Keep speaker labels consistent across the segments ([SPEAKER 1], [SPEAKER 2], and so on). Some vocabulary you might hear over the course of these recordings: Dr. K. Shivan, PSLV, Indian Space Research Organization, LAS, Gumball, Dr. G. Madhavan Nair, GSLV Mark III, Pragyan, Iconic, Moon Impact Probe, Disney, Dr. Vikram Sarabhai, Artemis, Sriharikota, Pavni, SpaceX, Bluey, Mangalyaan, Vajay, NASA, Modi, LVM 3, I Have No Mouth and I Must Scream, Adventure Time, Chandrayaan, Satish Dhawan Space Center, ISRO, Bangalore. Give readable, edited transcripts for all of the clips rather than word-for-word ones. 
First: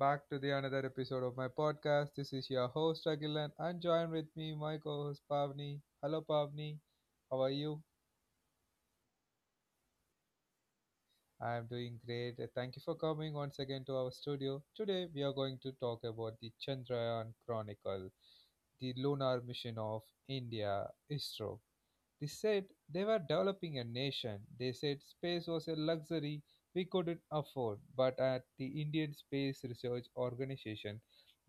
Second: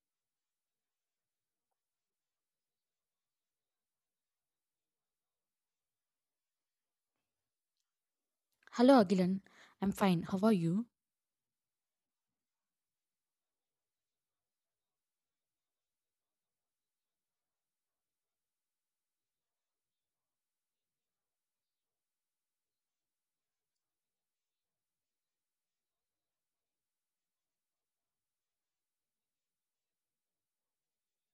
[SPEAKER 1] back to the another episode of my podcast. This is your host Agilan and join with me my co-host Pavni. Hello Pavni, how are you?
[SPEAKER 2] Hello, Agilan. I'm fine. How are you?
[SPEAKER 1] I am doing great. Thank you for coming once again to our studio. Today we are going to talk about the Chandrayaan Chronicle, the lunar mission of India, ISRO. They said they were developing a nation. They said space was a luxury we couldn't afford. But at the Indian Space Research Organization,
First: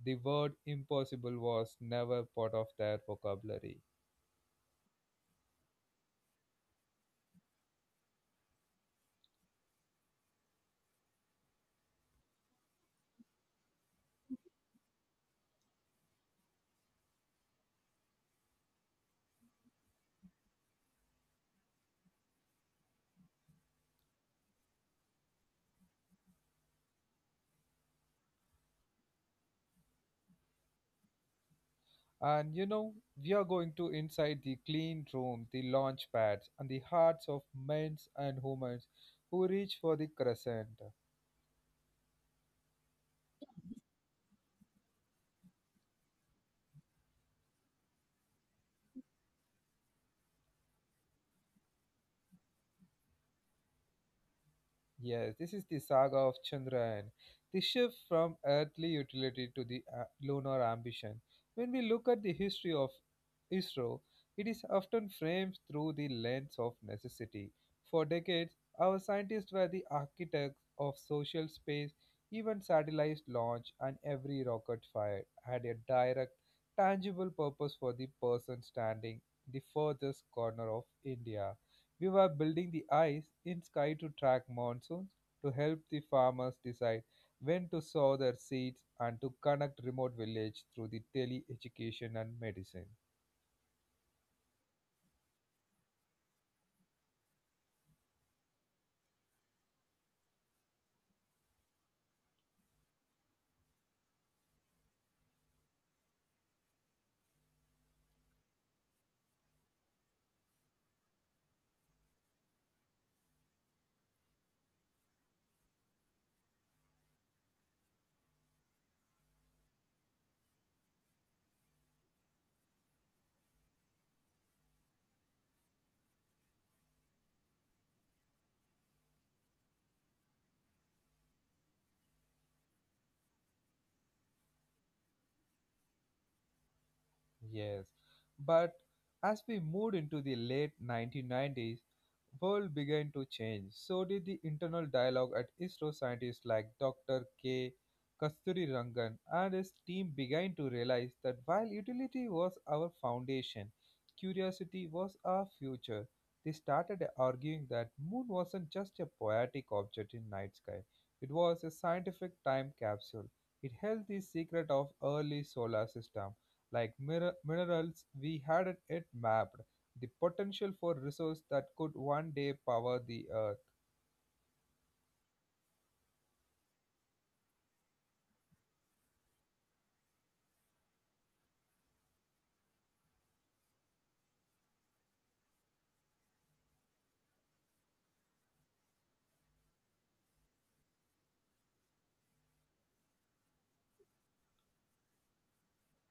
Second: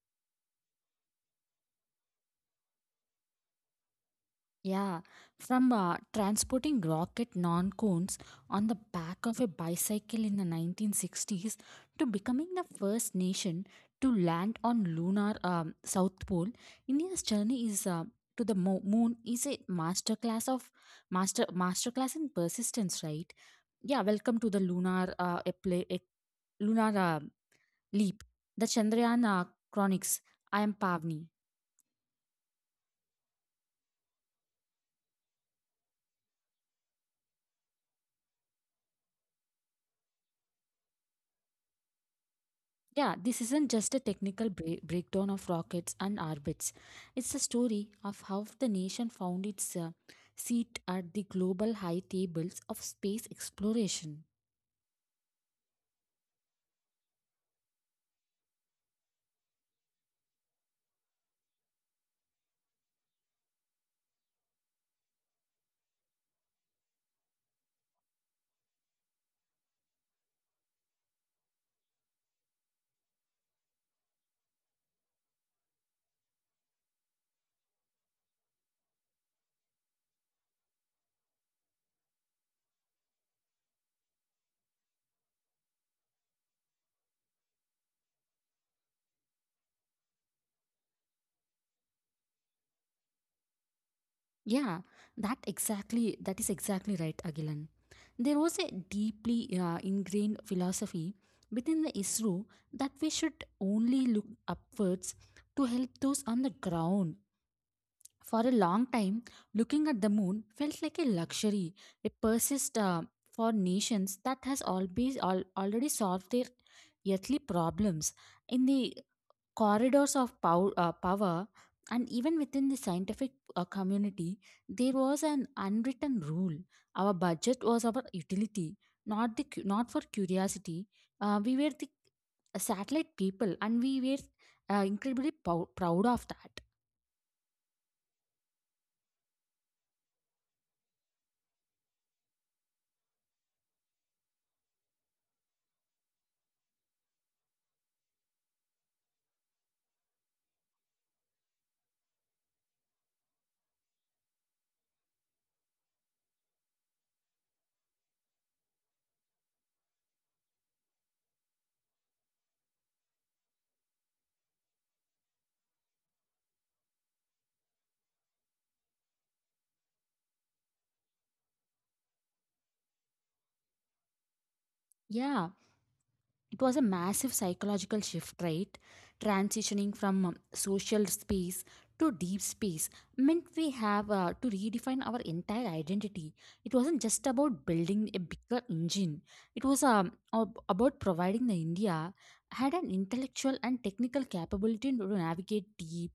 [SPEAKER 1] the word impossible was never part of their vocabulary.
[SPEAKER 2] Yeah, from transporting rocket non cones on the back of a bicycle in the 1960s to becoming the first nation to land on lunar South Pole. India's journey is to the mo- moon is a masterclass of master masterclass in persistence, right? Yeah, welcome to the lunar a play, a lunar leap, the Chandrayaan Chronics. I am Pavni.
[SPEAKER 1] And we are going to inside the clean room, the launch pads, and the hearts of men and women who reach for the crescent.
[SPEAKER 2] Yeah, this isn't just a technical breakdown of rockets and orbits. It's a story of how the nation found its seat at the global high tables of space exploration.
[SPEAKER 1] Yes, this is the saga of Chandrayaan, the shift from earthly utility to the lunar ambition. When we look at the history of ISRO, it is often framed through the lens of necessity. For decades, our scientists were the architects of social space, even satellite launch and every rocket fired had a direct, tangible purpose for the person standing in the furthest corner of India. We were building the eyes in sky to track monsoons, to help the farmers decide when to sow their seeds, and to connect remote villages through the tele education and medicine.
[SPEAKER 2] Yeah, that is exactly right, Agilan. There was a deeply ingrained philosophy within the ISRO that we should only look upwards to help those on the ground. For a long time, looking at the moon felt like a luxury, a persist for nations that has always already solved their earthly problems. In the corridors of power, and even within the scientific community, there was an unwritten rule: our budget was our utility, not the cu- not for curiosity. We were the satellite people, and we were incredibly proud of that.
[SPEAKER 1] Yes, but as we moved into the late 1990s, world began to change. So did the internal dialogue at ISRO. Scientists like Dr. K. Kasturi Rangan and his team began to realize that while utility was our foundation, curiosity was our future. They started arguing that moon wasn't just a poetic object in night sky. It was a scientific time capsule. It held the secret of early solar system like minerals, we hadn't yet mapped the potential for resource that could one day power the earth.
[SPEAKER 2] Yeah, it was a massive psychological shift, right? Transitioning from social space to deep space meant we have to redefine our entire identity. It wasn't just about building a bigger engine. It was about providing the India had an intellectual and technical capability to navigate deep,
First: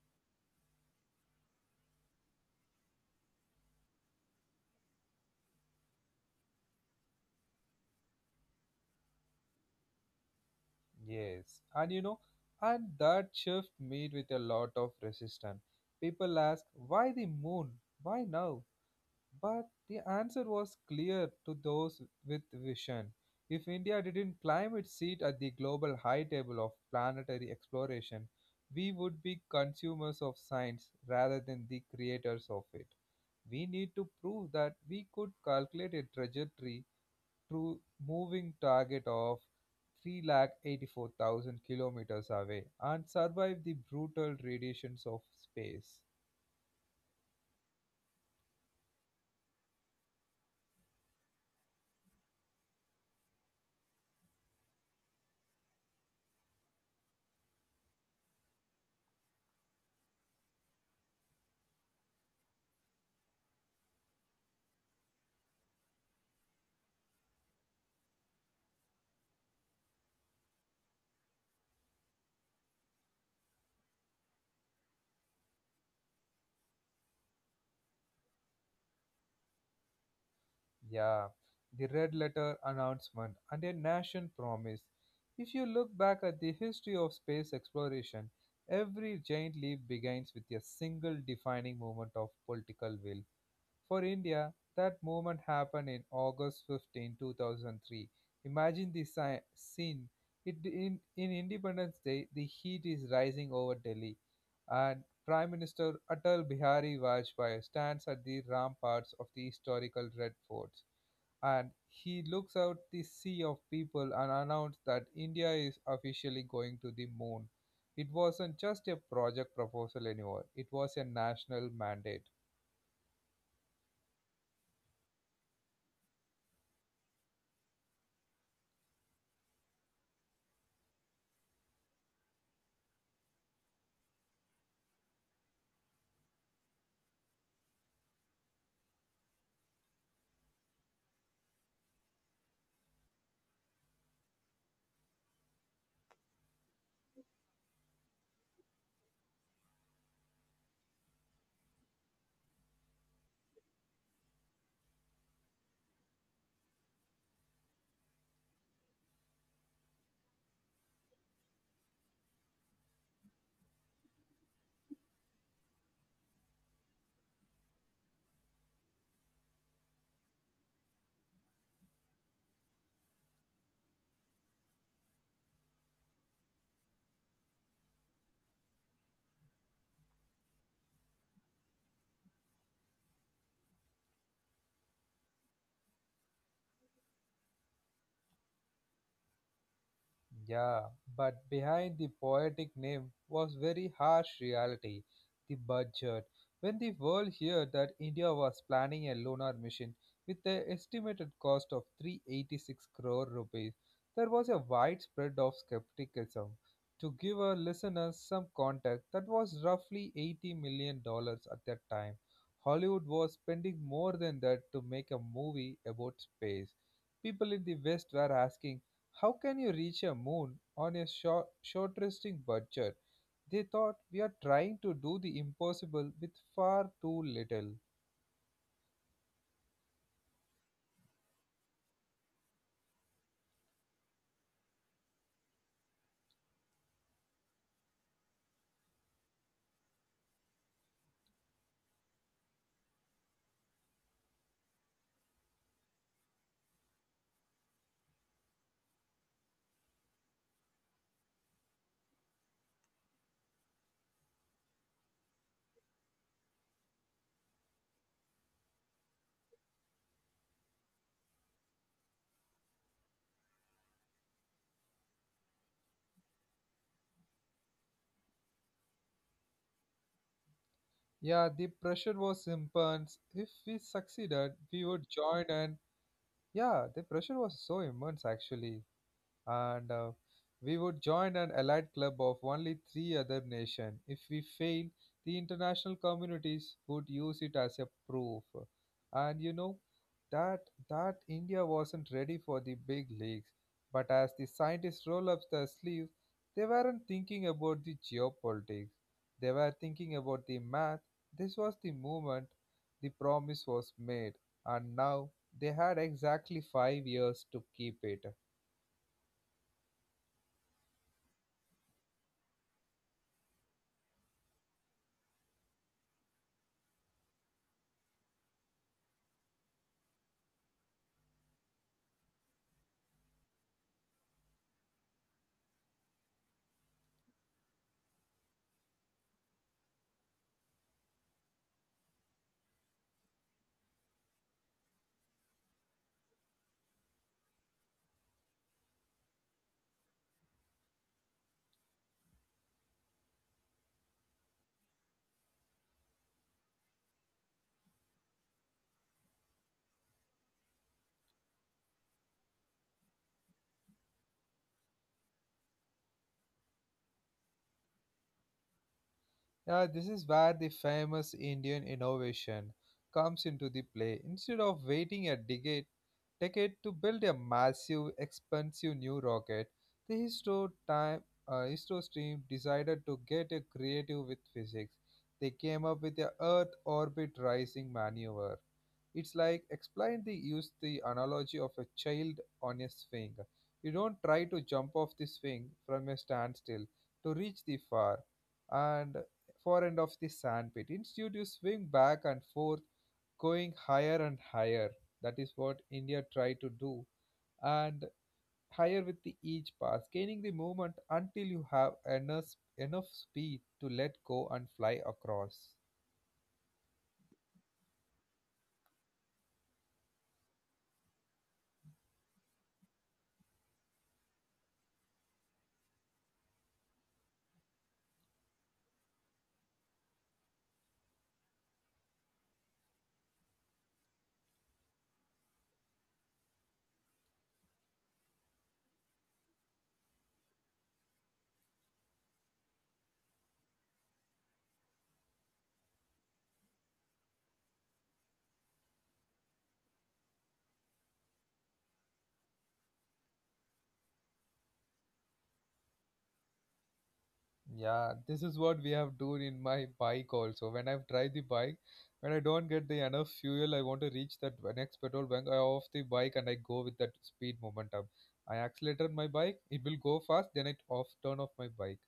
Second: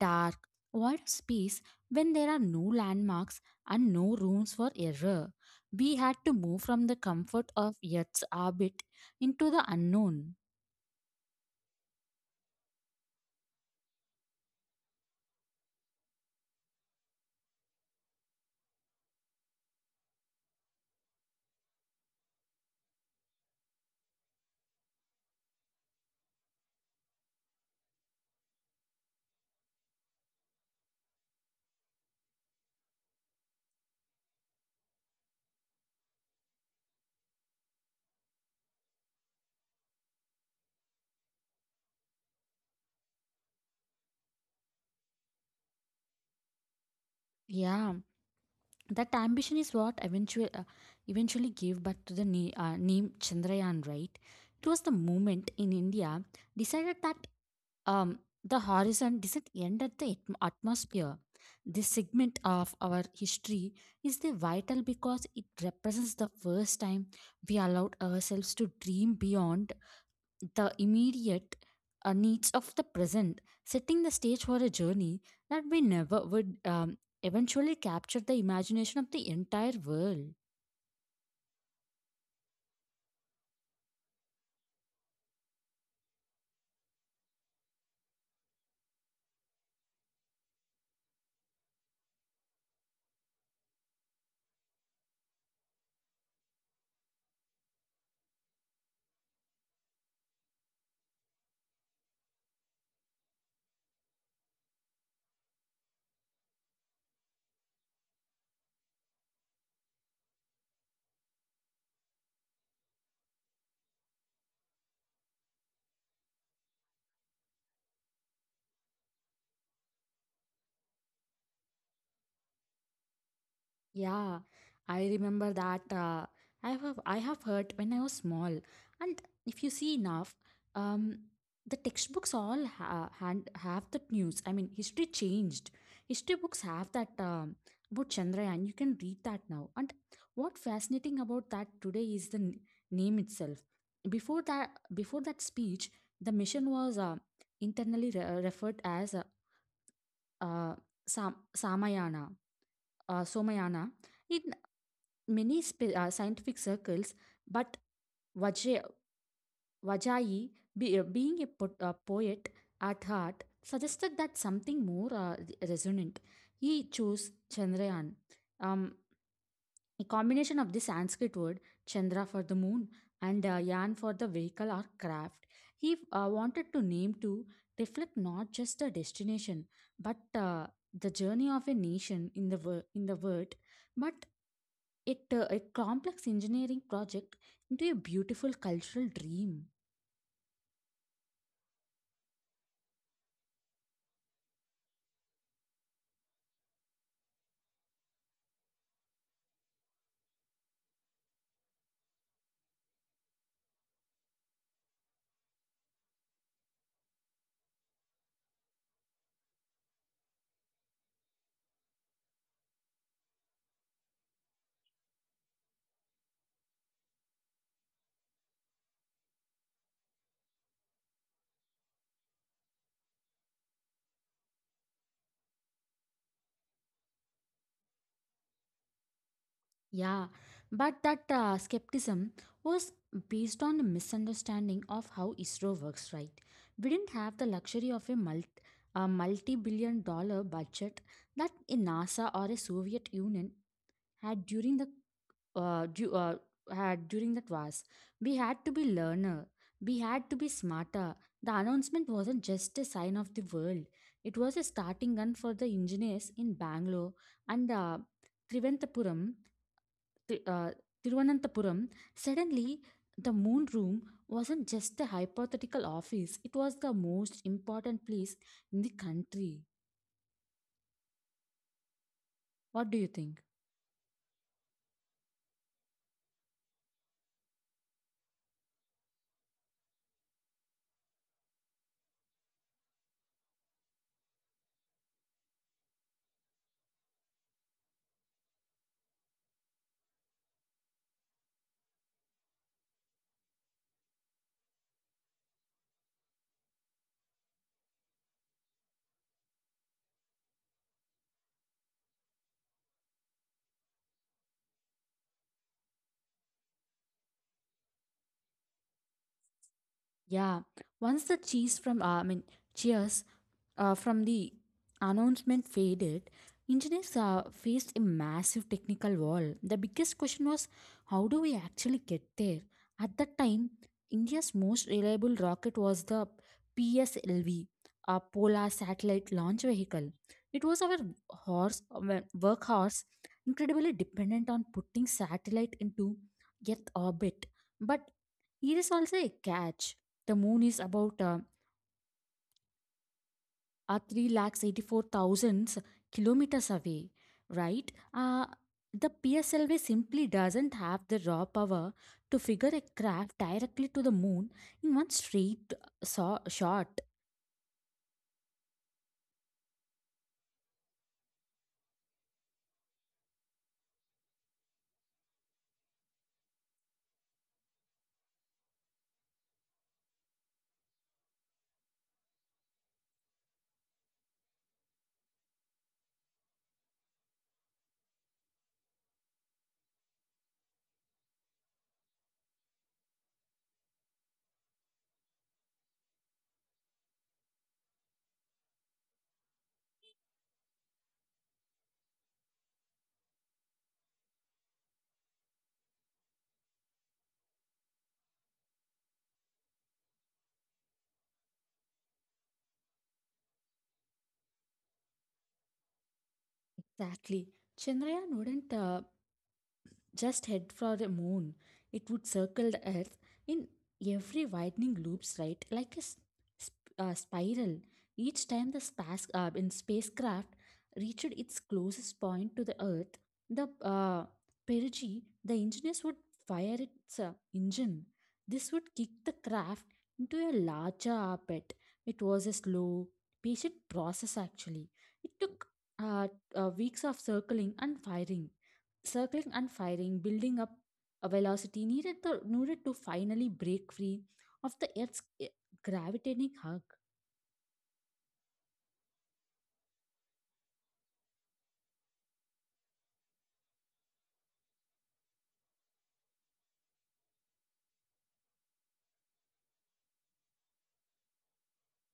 [SPEAKER 2] dark, wide space, when there are no landmarks and no rooms for error. We had to move from the comfort of Earth's orbit into the unknown.
[SPEAKER 1] Yes, and that shift meet with a lot of resistance. People ask, why the moon? Why now? But the answer was clear to those with vision. If India didn't climb its seat at the global high table of planetary exploration, we would be consumers of science rather than the creators of it. We need to prove that we could calculate a trajectory through moving target of 384,000 kilometers away and survive the brutal radiations of space.
[SPEAKER 2] Yeah, that ambition is what eventually gave birth to the name Chandrayaan. Right, it was the moment in India decided that um, the horizon doesn't end at the atmosphere. This segment of our history is the vital, because it represents the first time we allowed ourselves to dream beyond the immediate needs of the present, setting the stage for a journey that we never would eventually capture the imagination of the entire world.
[SPEAKER 1] Yeah, the red letter announcement and a nation promise. If you look back at the history of space exploration, every giant leap begins with a single defining moment of political will. For India, that moment happened in August 15, 2003. Imagine the scene. In Independence Day, the heat is rising over Delhi, and Prime Minister Atal Bihari Vajpayee stands at the ramparts of the historical Red Fort and he looks out the sea of people and announced that India is officially going to the moon. It wasn't just a project proposal anymore, it was a national mandate.
[SPEAKER 2] Yeah, I remember that. I have heard when I was small, and if you see enough, um, the textbooks all ha- hand have that news. I mean, history changed. History books have that about Chandrayaan. You can read that now. And what fascinating about that today is the name itself. Before that speech, the mission was internally referred as uh, Sam- Samayana, Somayana. It many scientific circles, but Vajay, Vajai, being a poet at heart, suggested that something more resonant. He chose Chandrayaan, um, a combination of the Sanskrit word Chandra for the moon and Yan for the vehicle or craft. He wanted to name to reflect not just a destination, but the journey of a nation in the world. But it a complex engineering project into a beautiful cultural dream.
[SPEAKER 1] Yeah, but behind the poetic name was very harsh reality, the budget. When the world heard that India was planning a lunar mission with an estimated cost of 386 crore rupees, there was a widespread of skepticism. To give our listeners some context, that was roughly $80 million at that time. Hollywood was spending more than that to make a movie about space. People in the West were asking, how can you reach a moon on a short-resting budget? They thought we are trying to do the impossible with far too little.
[SPEAKER 2] Yeah, but that skepticism was based on a misunderstanding of how ISRO works, right? We didn't have the luxury of a multi-billion dollar budget that a NASA or a Soviet Union had during the uh, du- uh, had during that was. We had to be learner, we had to be smarter. The announcement wasn't just a sign of the world, it was a starting gun for the engineers in Bangalore and trivantapuram Tri- uh, Thiruvananthapuram. Suddenly, the moon room wasn't just a hypothetical office, it was the most important place in the country.
[SPEAKER 1] Yeah, the pressure was immense. If
[SPEAKER 2] What do you
[SPEAKER 1] we
[SPEAKER 2] think?
[SPEAKER 1] succeeded, we would join. And Yeah, the pressure was so immense actually. And we would join an allied club of only three other nations. If we fail, the international communities would use it as a proof. And you know that that India wasn't ready for the big leagues. But as the scientists roll up their sleeves, they weren't thinking about the geopolitics. They were thinking about the math. This was the moment the promise was made, and now they had exactly 5 years to keep it.
[SPEAKER 2] Yeah, once the cheese from I mean, cheers from the announcement faded, engineers faced a massive technical wall. The biggest question was, how do we actually get there? At that time, India's most reliable rocket was the PSLV, a Polar Satellite Launch Vehicle. It was our workhorse, incredibly dependent on putting satellite into Earth orbit. But here is also a catch. The moon is about are 384,000 kilometers away, right? The PSLV simply doesn't have the raw power to figure a craft directly to the moon in one straight shot.
[SPEAKER 1] Yeah, this is where the famous Indian innovation comes into the play. Instead of waiting a decade to build a massive, expensive new rocket, the histo team decided to get a creative with physics. They came up with the Earth orbit rising maneuver. It's like explain the use the analogy of a child on a swing. You don't try to jump off the swing from a standstill to reach the far and far end of the sandpit. Instead, you swing back and forth, going higher and higher. That is what India tried to do, and higher with the each pass, gaining the movement until you have enough speed to let go and fly across.
[SPEAKER 2] Exactly. Chandrayaan wouldn't just head for the moon. It would circle the Earth in every widening loops, right? Like a spiral. Each time the spas- in spacecraft reached its closest point to the Earth, the perigee, the engineers would fire its engine. This would kick the craft into a larger orbit. It was a slow, patient process actually. It took uh, weeks of circling and firing, circling and firing, building up a velocity needed to finally break free of the Earth's gravitating hug.
[SPEAKER 1] Yeah, this is what we have done in my bike also. When I've tried the bike, when I don't get the enough fuel, I want to reach that next petrol bank. I off the bike and I go with that speed momentum. I accelerated my bike, it will go fast. Then I off turn off my bike.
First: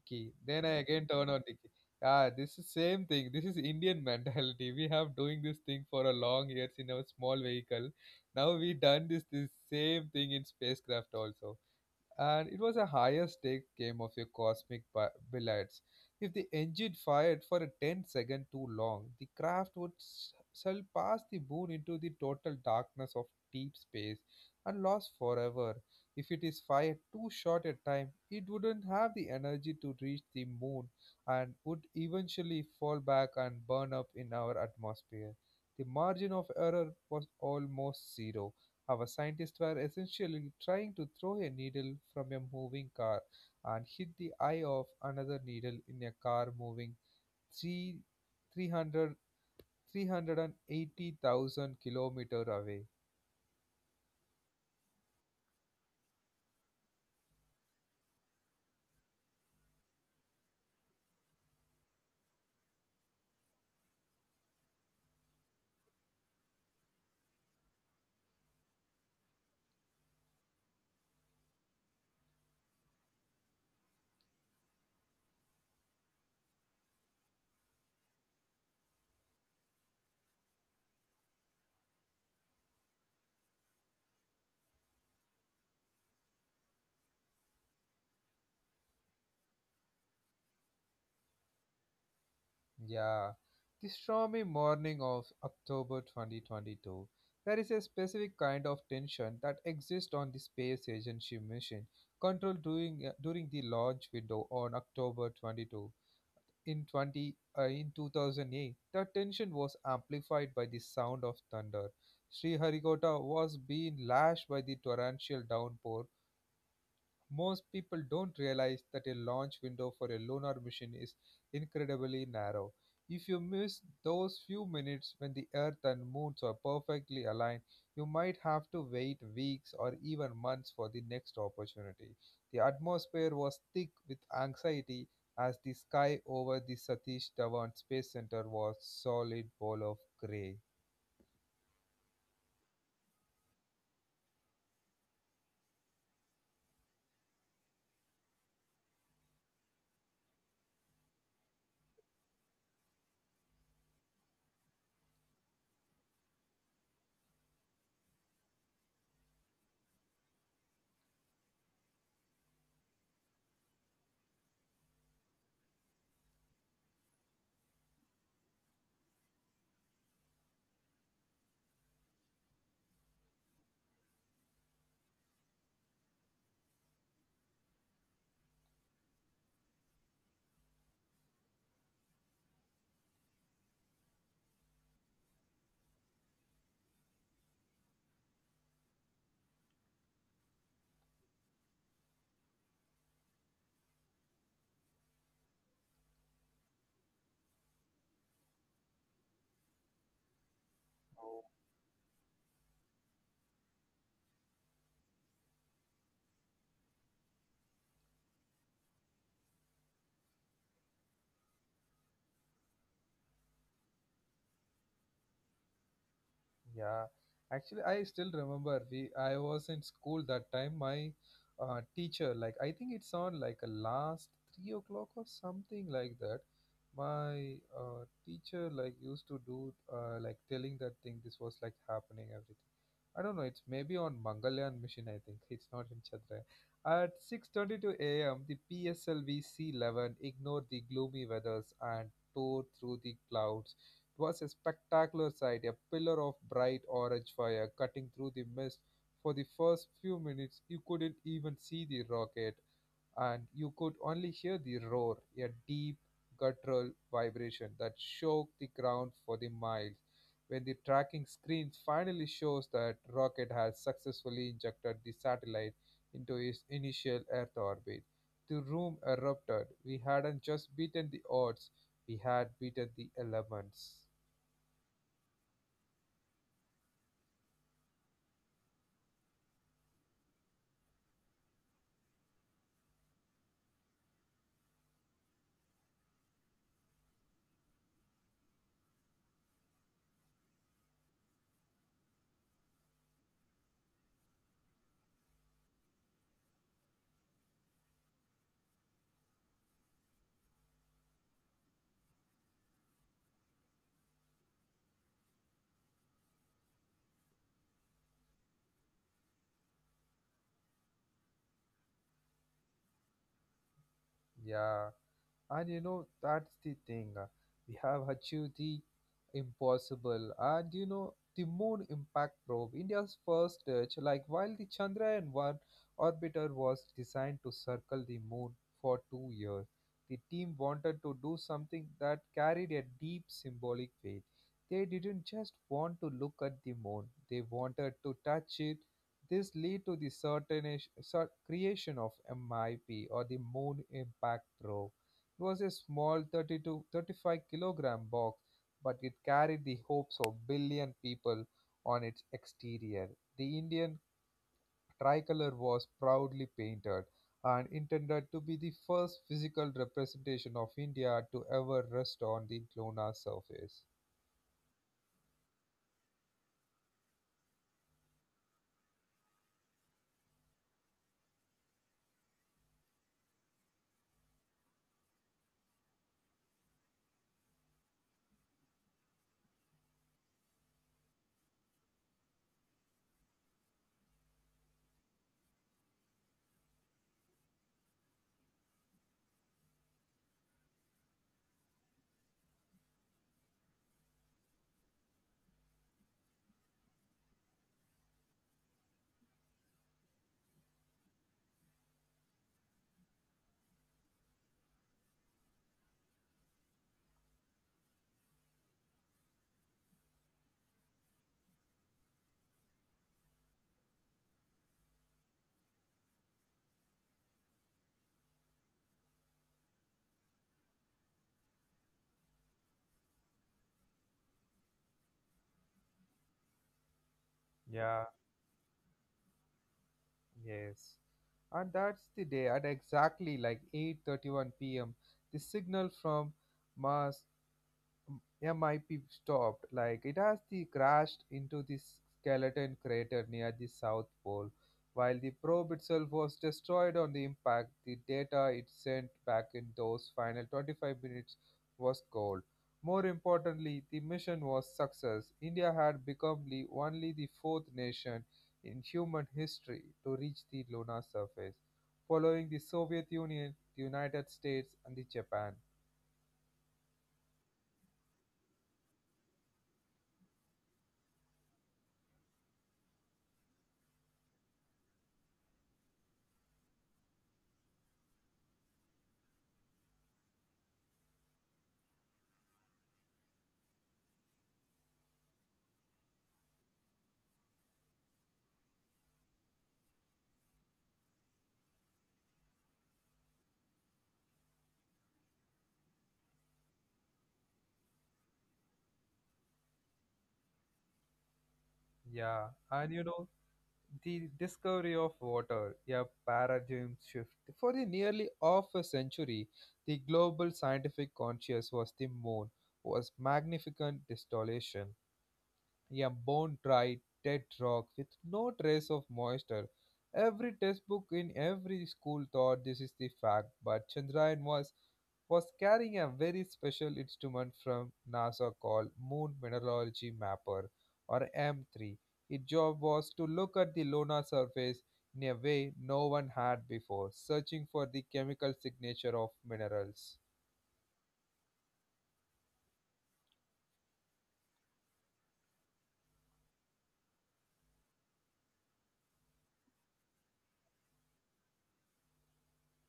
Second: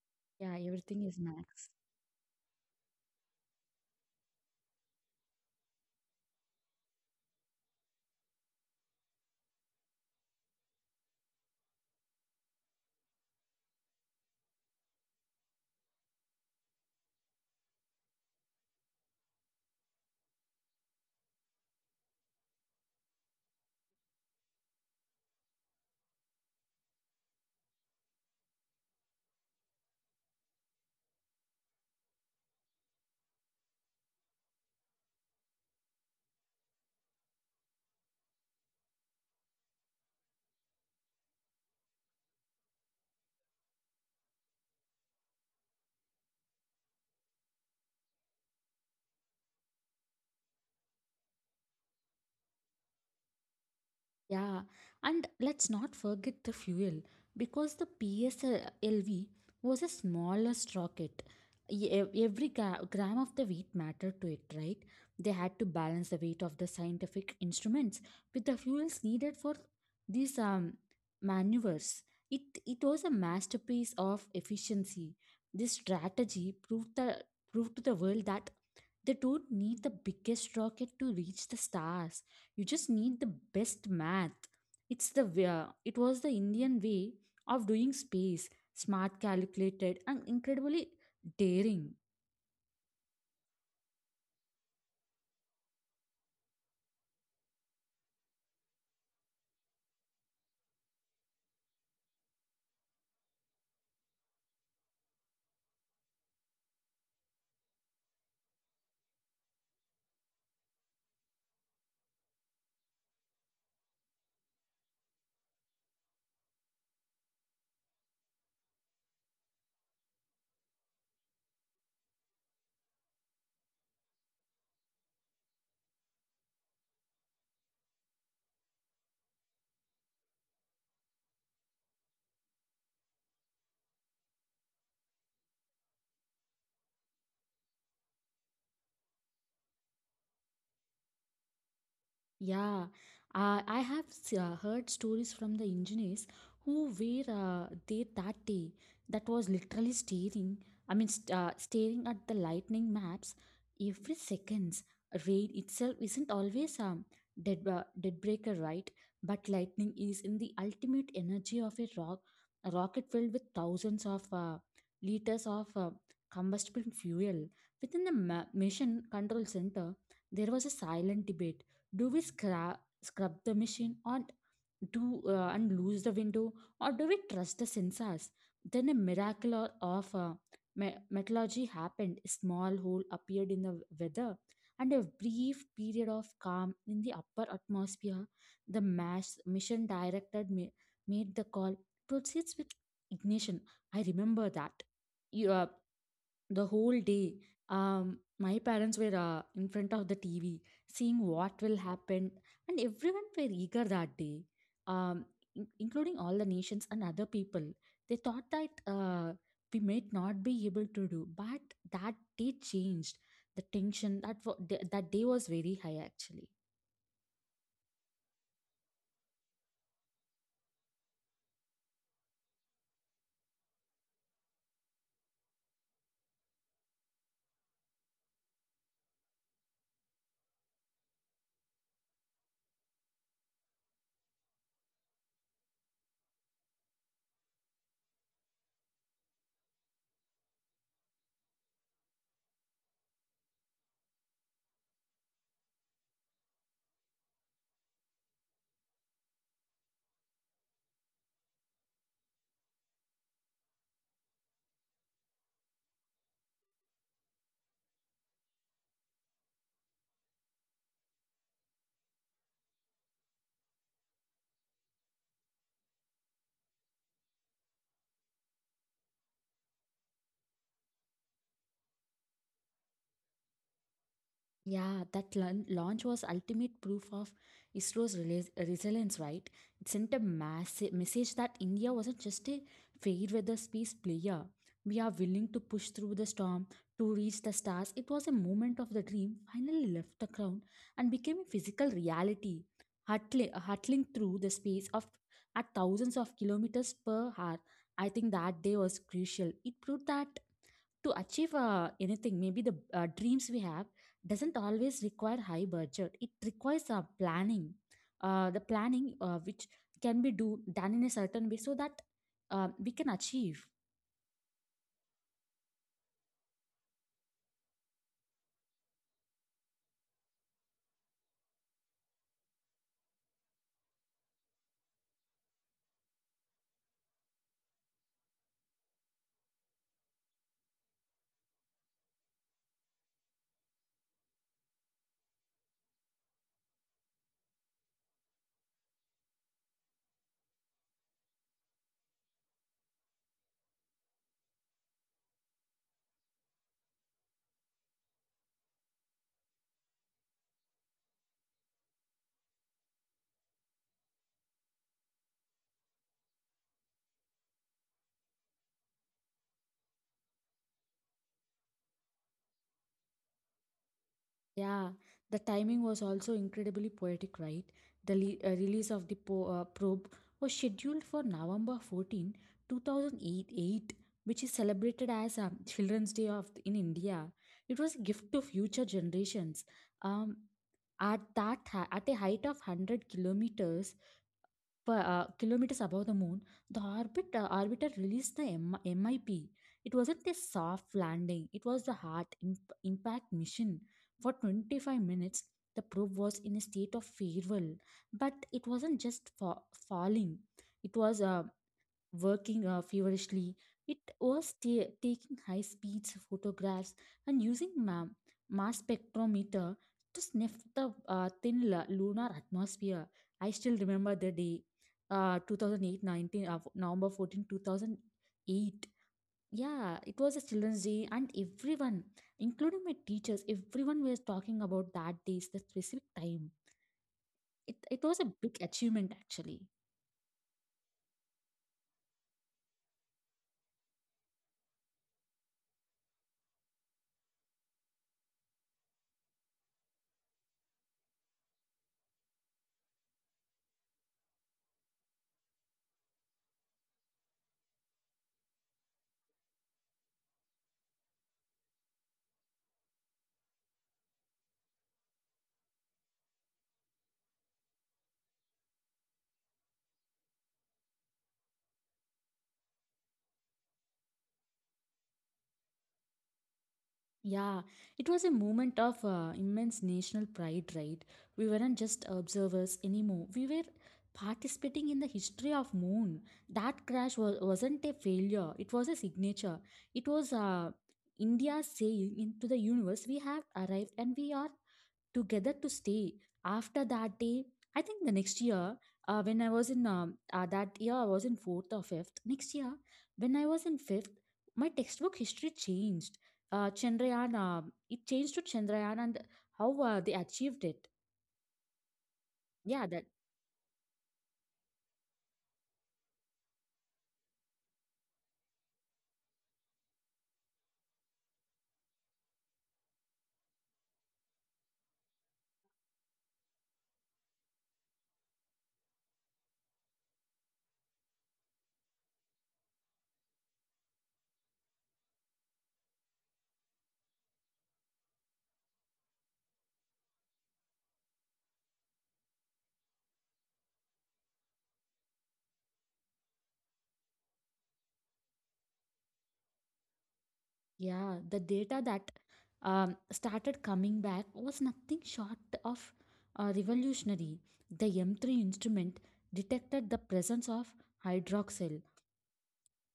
[SPEAKER 1] Okay,
[SPEAKER 2] Yeah,
[SPEAKER 1] then I
[SPEAKER 2] everything
[SPEAKER 1] again
[SPEAKER 2] is
[SPEAKER 1] turn on the
[SPEAKER 2] max.
[SPEAKER 1] key. Yeah, this is same thing. This is Indian mentality. We have doing this thing for a long years in our small vehicle. Now we done this same thing in spacecraft also, and it was a higher stake game of your cosmic billets. If the engine fired for a ten-second too long, the craft would sail past the moon into the total darkness of deep space and lost forever. If it is fired too short a time, it wouldn't have the energy to reach the moon and would eventually fall back and burn up in our atmosphere. The margin of error was almost zero. Our scientists were essentially trying to throw a needle from a moving car and hit the eye of another needle in a car moving 3, 300, 380,000 kilometer away.
[SPEAKER 2] Yeah, and let's not forget the fuel, because the PSLV was a smallest rocket. Every gram of the weight mattered to it, right? They had to balance the weight of the scientific instruments with the fuels needed for these maneuvers. It was a masterpiece of efficiency. This strategy proved to the world that they don't need the biggest rocket to reach the stars. You just need the best math. It's It was the Indian way of doing space: smart, calculated, and incredibly daring.
[SPEAKER 1] Yeah. The stormy morning of October 2022, there is a specific kind of tension that exists on the space agency mission control during the launch window on October 22. In 20 in 2008, the tension was amplified by the sound of thunder. Sriharikota was being lashed by the torrential downpour. Most people don't realize that a launch window for a lunar mission is incredibly narrow. If you miss those few minutes when the Earth and Moon are perfectly aligned, you might have to wait weeks or even months for the next opportunity. The atmosphere was thick with anxiety as the sky over the Satish Dhawan Space Center was solid ball of gray.
[SPEAKER 2] Yeah, I have heard stories from the engineers who were there that day, that was literally staring, I mean, st staring at the lightning maps every seconds. Rain itself isn't always a dead breaker, right? But lightning is in the ultimate energy of a rocket filled with thousands of liters of combustible fuel. Within the ma mission control center, there was a silent debate. Do we scrub the machine, or do and lose the window, or do we trust the sensors? Then, a miracle of metallurgy happened. A small hole appeared in the weather, and a brief period of calm in the upper atmosphere. The mass mission director made the call: proceeds with ignition. I remember that. You, the whole day, my parents were in front of the TV, seeing what will happen. And everyone were eager that day, um including all the nations and other people. They thought that we might not be able to do, but that day changed the tension. That day was very high actually.
[SPEAKER 1] Yeah, actually, I still remember we. I was in school that time. My teacher, like, I think it's on like a last 3 o'clock or something like that. My teacher like used to do like telling that thing. This was like happening everything. I don't know. It's maybe on Mangalyaan mission. I think it's not in Chandrayaan. At 6:22 a.m., the PSLV C11 ignored the gloomy weathers and tore through the clouds. It was a spectacular sight, a pillar of bright orange fire cutting through the mist. For the first few minutes, you couldn't even see the rocket, and you could only hear the roar, a deep, guttural vibration that shook the ground for the miles. When the tracking screen finally shows that rocket has successfully injected the satellite into its initial Earth orbit, the room erupted. We hadn't just beaten the odds, we had beaten the elements.
[SPEAKER 2] Yeah, that launch was ultimate proof of ISRO's resilience, right? It sent a massive message that India wasn't just a fair weather space player. We are willing to push through the storm to reach the stars. It was a moment of the dream finally left the ground and became a physical reality, hurtling through the space of at thousands of kilometers per hour. I think that day was crucial. It proved that to achieve anything, maybe the dreams we have doesn't always require high budget, it requires planning the planning which can be do done in a certain way so that we can achieve.
[SPEAKER 1] Yeah, and that's the thing. We have achieved the impossible. And the moon impact probe, India's first touch, like while the Chandrayaan 1 orbiter was designed to circle the moon for 2 years, the team wanted to do something that carried a deep symbolic weight. They didn't just want to look at the moon, they wanted to touch it. This lead to the certain creation of MIP or the Moon Impact Probe. It was a small 35 kilogram box, but it carried the hopes of billion people on its exterior. The Indian tricolor was proudly painted and intended to be the first physical representation of India to ever rest on the lunar surface.
[SPEAKER 2] Yeah, the timing was also incredibly poetic, right? The release of the probe was scheduled for November 14 2008, which is celebrated as Children's Day of in India. It was a gift to future generations. um, At at a height of 100 kilometers per kilometers above the moon, the orbit orbiter released the MIP. It wasn't a soft landing; it was the hard impact mission. For 25 minutes, the probe was in a state of farewell, but it wasn't just falling. It was working feverishly. It was taking high speeds photographs and using mass spectrometer to sniff the thin lunar atmosphere. I still remember the day, 2008 19 November 14, 2008. Yeah, it was a Children's Day, and everyone, including my teachers, everyone was talking about that day's the specific time. It
[SPEAKER 1] Yeah.
[SPEAKER 2] was a big achievement actually.
[SPEAKER 1] Yes. And that's the day at exactly like 8:31 p.m. The signal from Mars yeah, might be stopped. Like it has the crashed into this skeleton crater near the South Pole. While the probe itself was destroyed on the impact, the data it sent back in those final 25 minutes was gold. More importantly, the mission was success. India had become the only the fourth nation in human history to reach the lunar surface, following the Soviet Union, the United States, and the Japan.
[SPEAKER 2] Yeah, it was a moment of immense national pride, right? We weren't just observers anymore. We were participating in the history of moon. That crash wasn't a failure. It was a signature. It was India saying into the universe, we have arrived and we are together to stay. After that day, I think the next year, when I was in that year I was in fourth or fifth, next year when I was in fifth, my textbook history changed. Chandrayaan It changed to Chandrayaan and how they achieved it.
[SPEAKER 1] Yeah,
[SPEAKER 2] Yeah,
[SPEAKER 1] and
[SPEAKER 2] that.
[SPEAKER 1] the discovery of water, a paradigm shift. For the nearly half a century, the global scientific conscious was the moon, was magnificent distillation, a bone dry, dead rock with no trace of moisture. Every textbook in every school thought this is the fact, but Chandrayaan was carrying a very special instrument from NASA called Moon Mineralogy Mapper or M3. Its job was to look at the lunar surface in a way no one had before, searching for the chemical signature of minerals.
[SPEAKER 2] Yeah, the data that started coming back was nothing short of revolutionary. The M3 instrument detected the presence of hydroxyl,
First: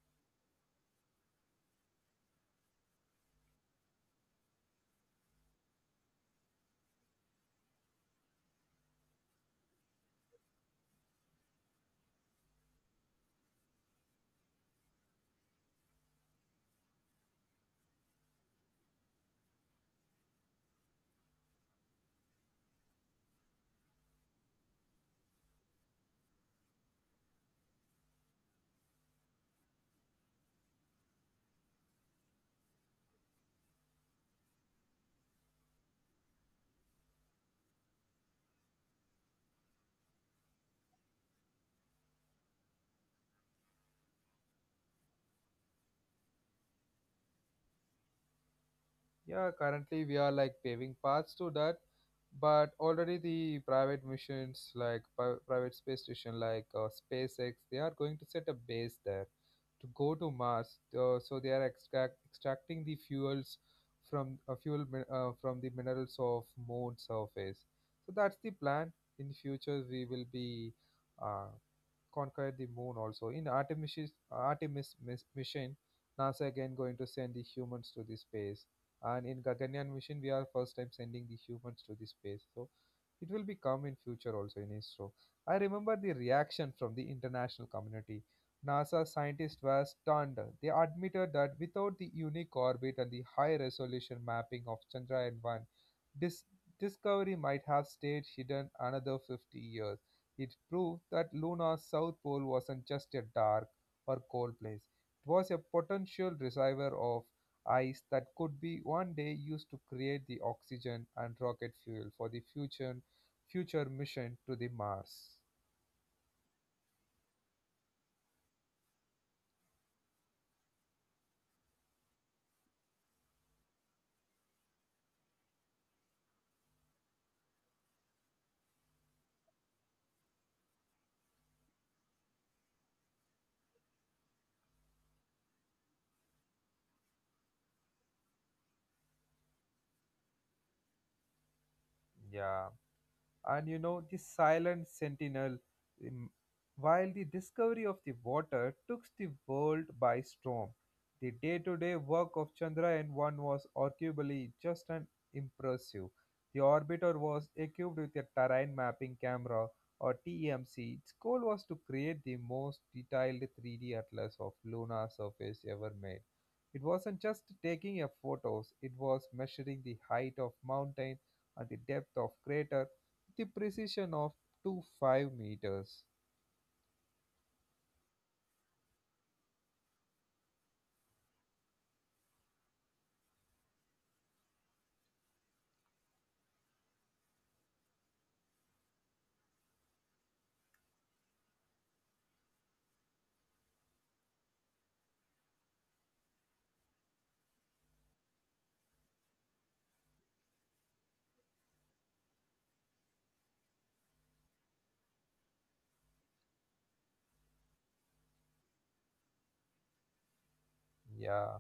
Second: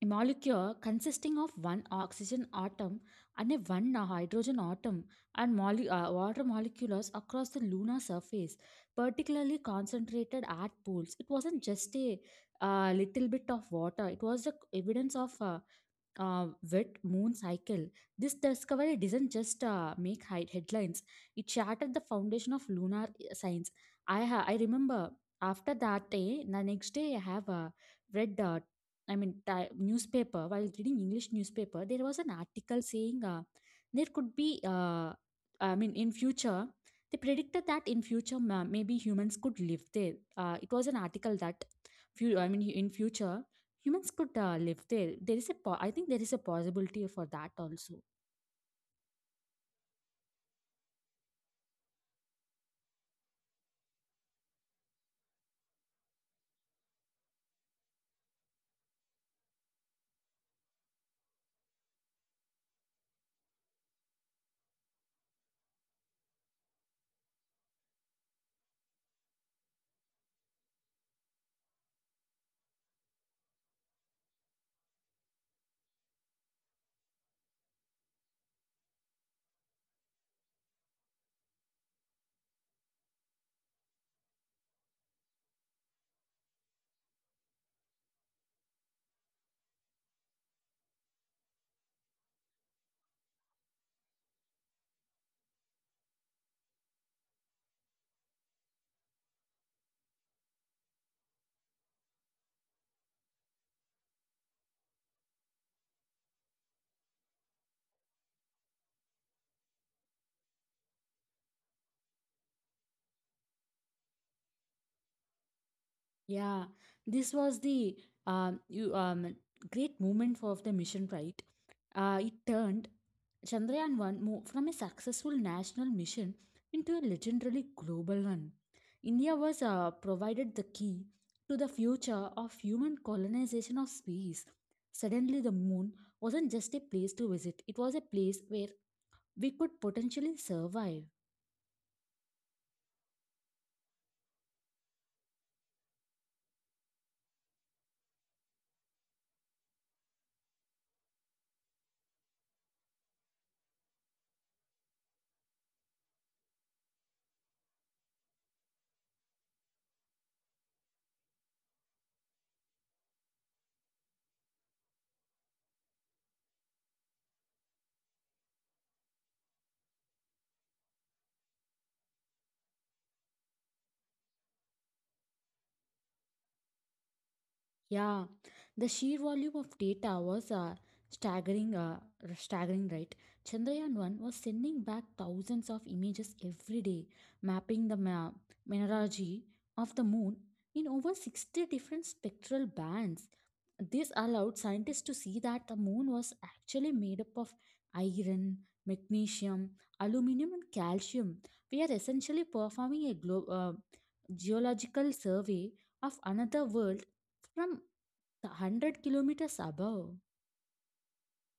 [SPEAKER 2] a molecule consisting of one oxygen atom and a one hydrogen atom, and water molecules across the lunar surface, particularly concentrated at pools. It wasn't just a little bit of water, it was the evidence of uh, wet moon cycle. This discovery does not just make high headlines; it shattered the foundation of lunar science. I remember after that day, the next day I have read. I mean, newspaper while reading English newspaper, there was an article saying there could be. I mean, in future, they predicted that in future maybe humans could live there. It was an article that few. I mean, in future humans could live there. There is a I think there is a possibility for that also.
[SPEAKER 1] Yeah, currently we are like paving paths to that, but already the private missions like private space station like SpaceX, they are going to set a base there to go to Mars. So they are extracting the fuels from the minerals of moon surface. So that's the plan. In future, we will be uh, conquered the moon also. In Artemis mission, NASA again going to send the humans to the space. And in Gaganyaan mission, we are first time sending the humans to the space. So it will be come in future also in ISRO. I remember the reaction from the international community. NASA scientists were stunned. They admitted that without the unique orbit and the high resolution mapping of Chandrayaan 1, this discovery might have stayed hidden another 50 years. It proved that Luna's south pole wasn't just a dark or cold place, it was a potential reservoir of ice that could be one day used to create the oxygen and rocket fuel for the future mission to the Mars.
[SPEAKER 2] Yeah, this was the um, you, um, great moment of the mission, right? It turned Chandrayaan 1 from a successful national mission into a legendary global one. India was provided the key to the future of human colonization of space. Suddenly the moon wasn't just a place to visit, it was a place where we could potentially survive.
[SPEAKER 1] Yeah. And the silent sentinel. um, while the discovery of the water took the world by storm, the day-to-day work of Chandrayaan 1 was arguably just an impressive. The orbiter was equipped with a terrain mapping camera or TEMC. Its goal was to create the most detailed 3D atlas of lunar surface ever made. It wasn't just taking a photos, it was measuring the height of mountain and the depth of crater the precision of to 5 meters.
[SPEAKER 2] Yeah, the sheer volume of data was staggering, staggering, right? Chandrayaan 1 was sending back thousands of images every day, mapping the mineralogy of the moon in over 60 different spectral bands. This allowed scientists to see that the moon was actually made up of iron, magnesium, aluminum, and calcium. We are essentially performing a geological survey of another world from the 100 kilometers above.
[SPEAKER 1] Yeah,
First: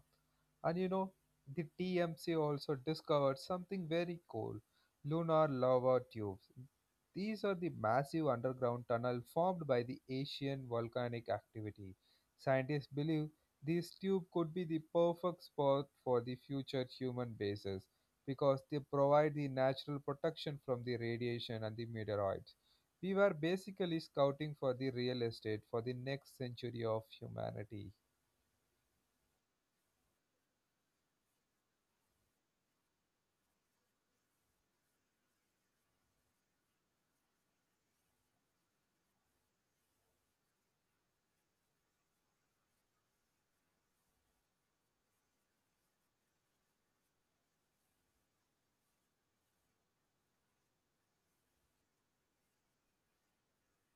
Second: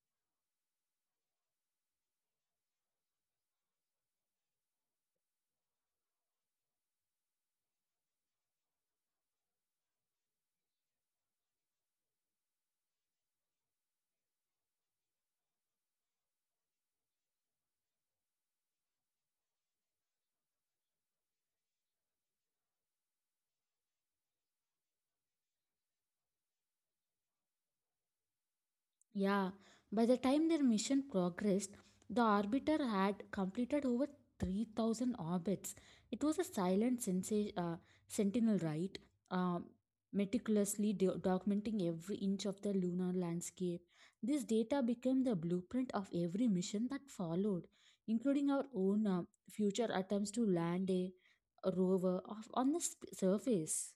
[SPEAKER 1] and you know, the TMC also discovered something very cool lunar lava tubes. These are the massive underground tunnel formed by the Asian volcanic activity. Scientists believe this tube could be the perfect spot for the future human bases because they provide the natural protection from the radiation and the meteoroids. We were basically scouting for the real estate for the next century of humanity.
[SPEAKER 2] Yeah, by the time their mission progressed, the orbiter had completed over 3,000 orbits. It was a silent sentinel, right? Um, meticulously documenting every inch of the lunar landscape. This data became the blueprint of every mission that followed, including our own future attempts to land a rover off on the surface.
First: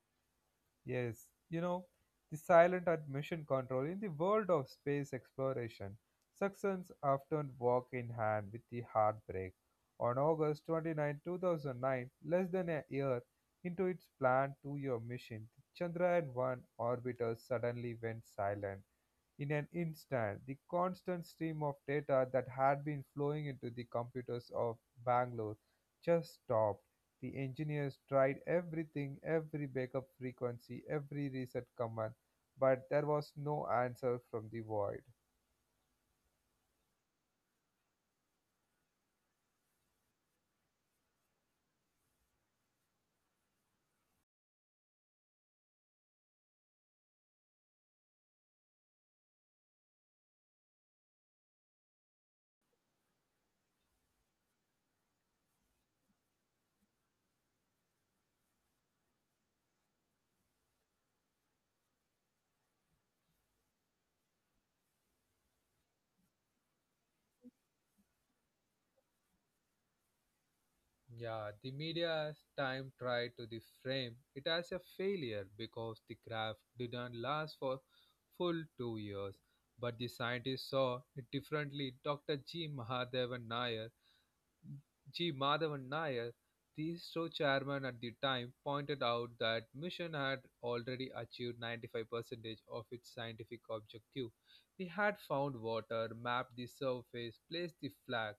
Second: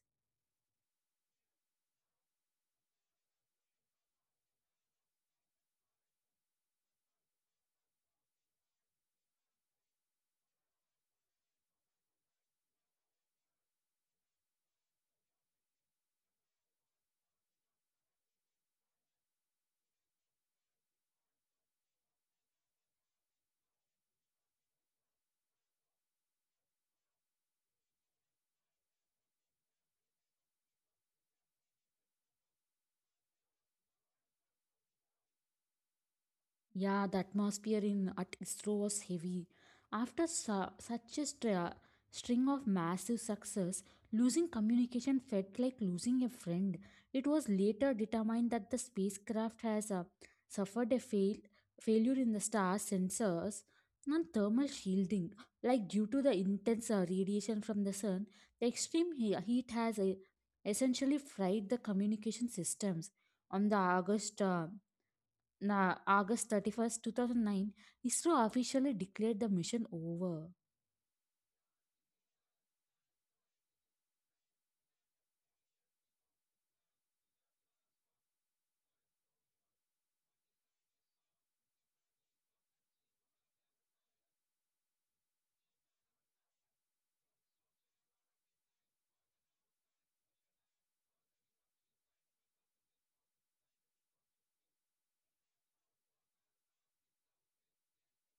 [SPEAKER 1] Yes, you know, the silent and mission control in the world of space exploration. Success often walk in hand with the heartbreak. On August 29, 2009, less than a year into its planned 2-year mission, the Chandrayaan-1 orbiter suddenly went silent. In an instant, the constant stream of data that had been flowing into the computers of Bangalore just stopped. The engineers tried everything, every backup frequency, every reset command, but there was no answer from the void.
[SPEAKER 2] Yeah, the atmosphere in at ISRO was heavy. After such a string of massive success, losing communication felt like losing a friend. It was later determined that the spacecraft has suffered a failure in the star sensors and thermal shielding. Like due to the intense radiation from the sun, the extreme heat has essentially fried the communication systems. On the August na August 31st, 2009, ISRO officially declared the mission over.
[SPEAKER 1] Yeah, the media time tried to the frame it as a failure because the craft didn't last for full 2 years. But the scientists saw it differently. Dr. G. Madhavan Nair, the ISRO chairman at the time, pointed out that mission had already achieved 95% of its scientific objective. We had found water, mapped the surface, placed the flag,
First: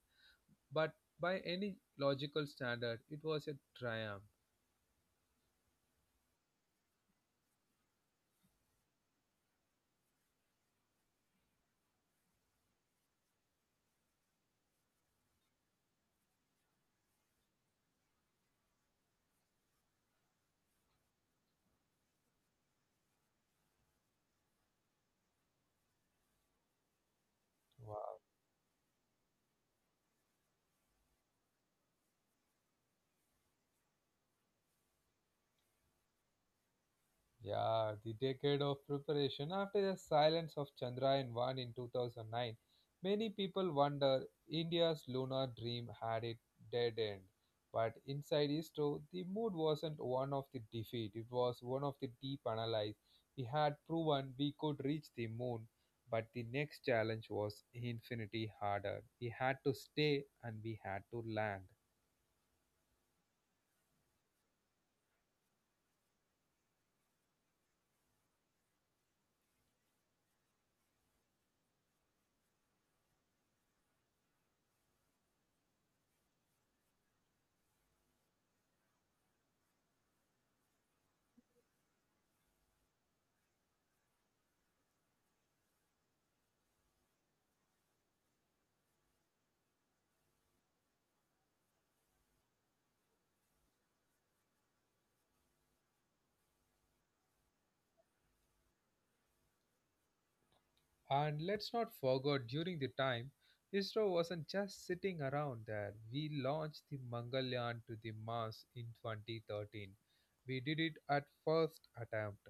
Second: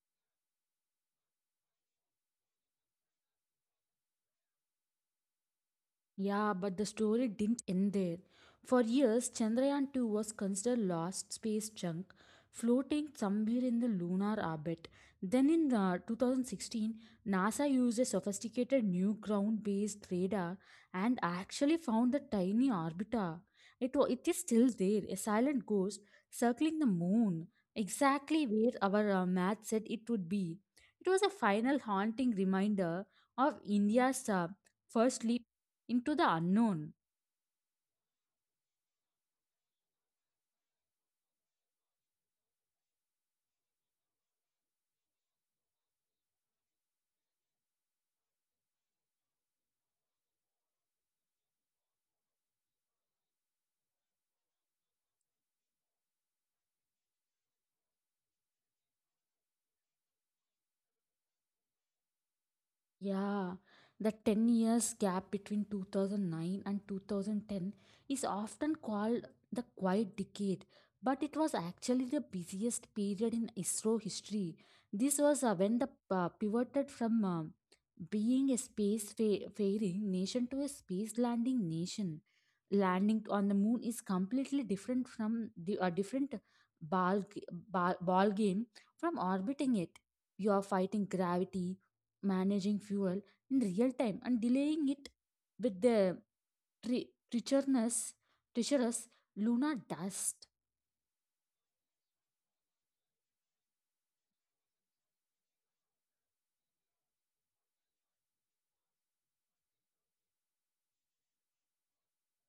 [SPEAKER 1] but by any logical standard, it was a triumph.
[SPEAKER 2] Yeah, but the story didn't end there. For years, Chandrayaan 2 was considered lost space junk floating somewhere in the lunar orbit. Then in 2016, NASA used a sophisticated new ground-based radar and actually found the tiny orbiter. It is still there, a silent ghost circling the moon,
[SPEAKER 1] Wow.
[SPEAKER 2] exactly where our math said it would be. It was a final haunting reminder of India's first leap into the unknown.
[SPEAKER 1] Yeah, the decade of preparation after the silence of Chandrayaan 1 in 2009, many people wonder India's lunar dream had a dead end. But inside ISRO, the mood wasn't one of the defeat, it was one of the deep analysis. We had proven we could reach the moon, but the next challenge was infinity harder. We had to stay and we had to land.
[SPEAKER 2] Yeah, the 10 years gap between 2009 and 2010 is often called the quiet decade, but it was actually the busiest period in ISRO history. This was when the pivoted from being a space faring nation to a space landing nation. Landing on the moon is completely different from the a different ball, g- ball ball game from orbiting it. You are fighting gravity, managing fuel in real time and delaying it with the tre- treacherous, treacherous lunar dust.
[SPEAKER 1] And let's not forget, during the time, ISRO wasn't just sitting around there. We launched the Mangalyaan to the Mars in 2013. We did it at first attempt.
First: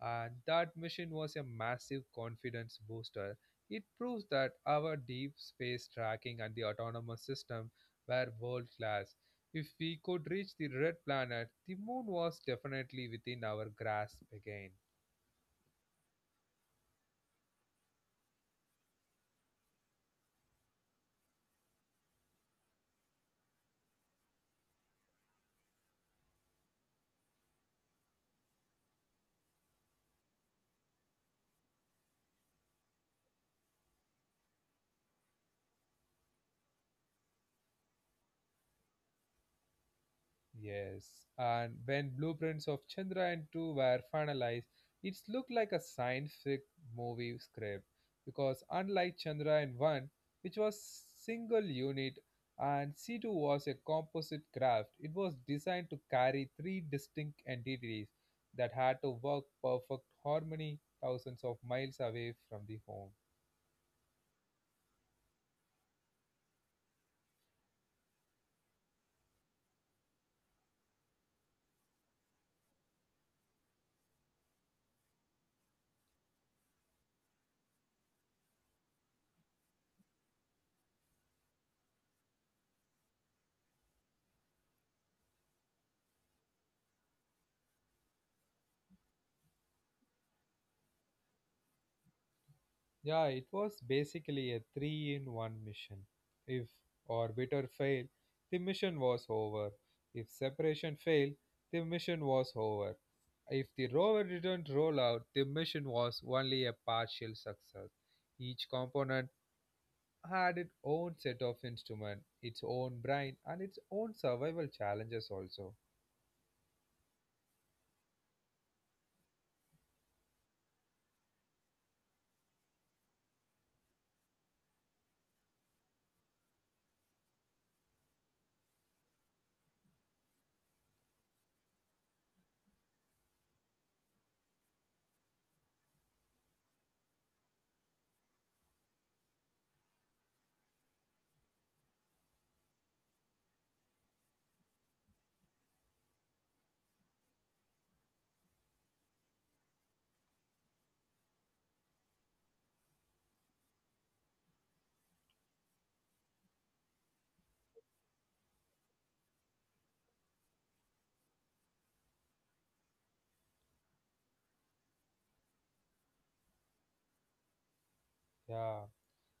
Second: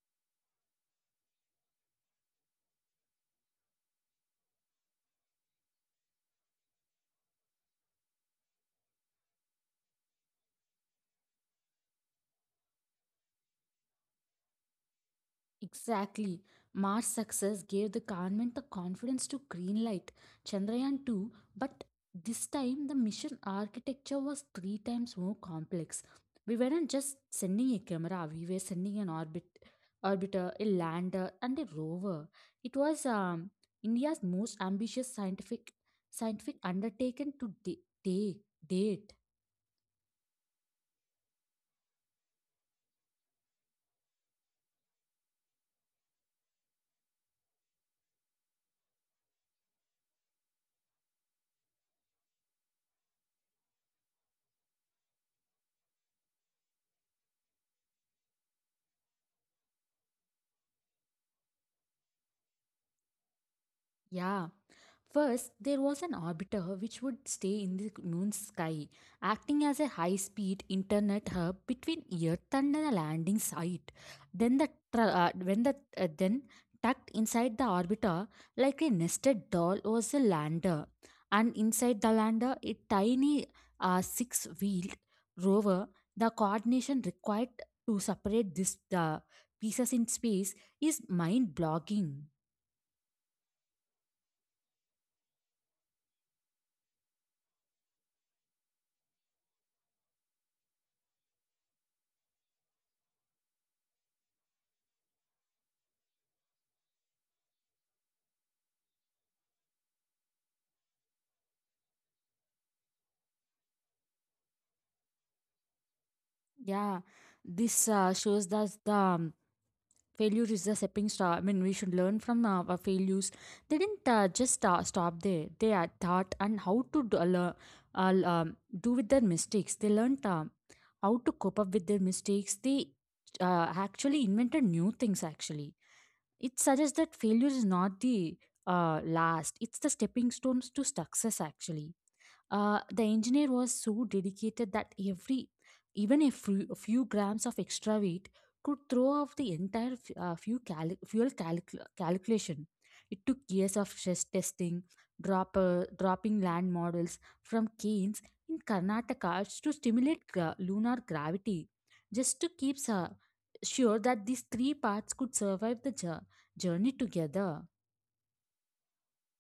[SPEAKER 1] And that mission was a massive confidence booster. It proves that our deep space tracking and the autonomous system were world class. If we could reach the red planet, the moon was definitely within our grasp again.
[SPEAKER 2] Exactly. Mars success gave the government the confidence to greenlight Chandrayaan 2, but this time the mission architecture was three times more complex. We weren't just sending a camera, we were sending an orbiter, a lander, and a rover. It was India's most ambitious scientific undertaking to da- take date.
[SPEAKER 1] Yes, and when blueprints of Chandra and 2 were finalized, it looked like a science fiction movie script because unlike Chandra and 1, which was single unit, and C2 was a composite craft. It was designed to carry three distinct entities that had to work perfect harmony thousands of miles away from the home.
[SPEAKER 2] Yeah. First, there was an orbiter which would stay in the moon's sky, acting as a high speed internet hub between Earth and the landing site. Then, the tra- when the then tucked inside the orbiter, like a nested doll, was a lander. And inside the lander, a tiny six wheeled rover, the coordination required to separate the pieces in space is mind blogging.
[SPEAKER 1] Yeah, it was basically a three in one mission. If orbiter failed, the mission was over. If separation failed, the mission was over. If the rover didn't roll out, the mission was only a partial success. Each component had its own set of instruments, its own brain, and its own survival challenges, also.
[SPEAKER 2] Yeah, this shows that the failure is the stepping stone. I mean, we should learn from our failures. They didn't just stop there. They are taught and how to do with their mistakes. They learned how to cope up with their mistakes. They actually invented new things. Actually. It suggests that failure is not the last, it's the stepping stones to success, actually. The engineer was so dedicated that even a few grams of extra weight could throw off the entire fuel calculation. It took years of stress testing, dropping land models from cairns in Karnataka to stimulate lunar gravity, just to keep sure that these three parts could survive the journey together.
[SPEAKER 1] Yeah.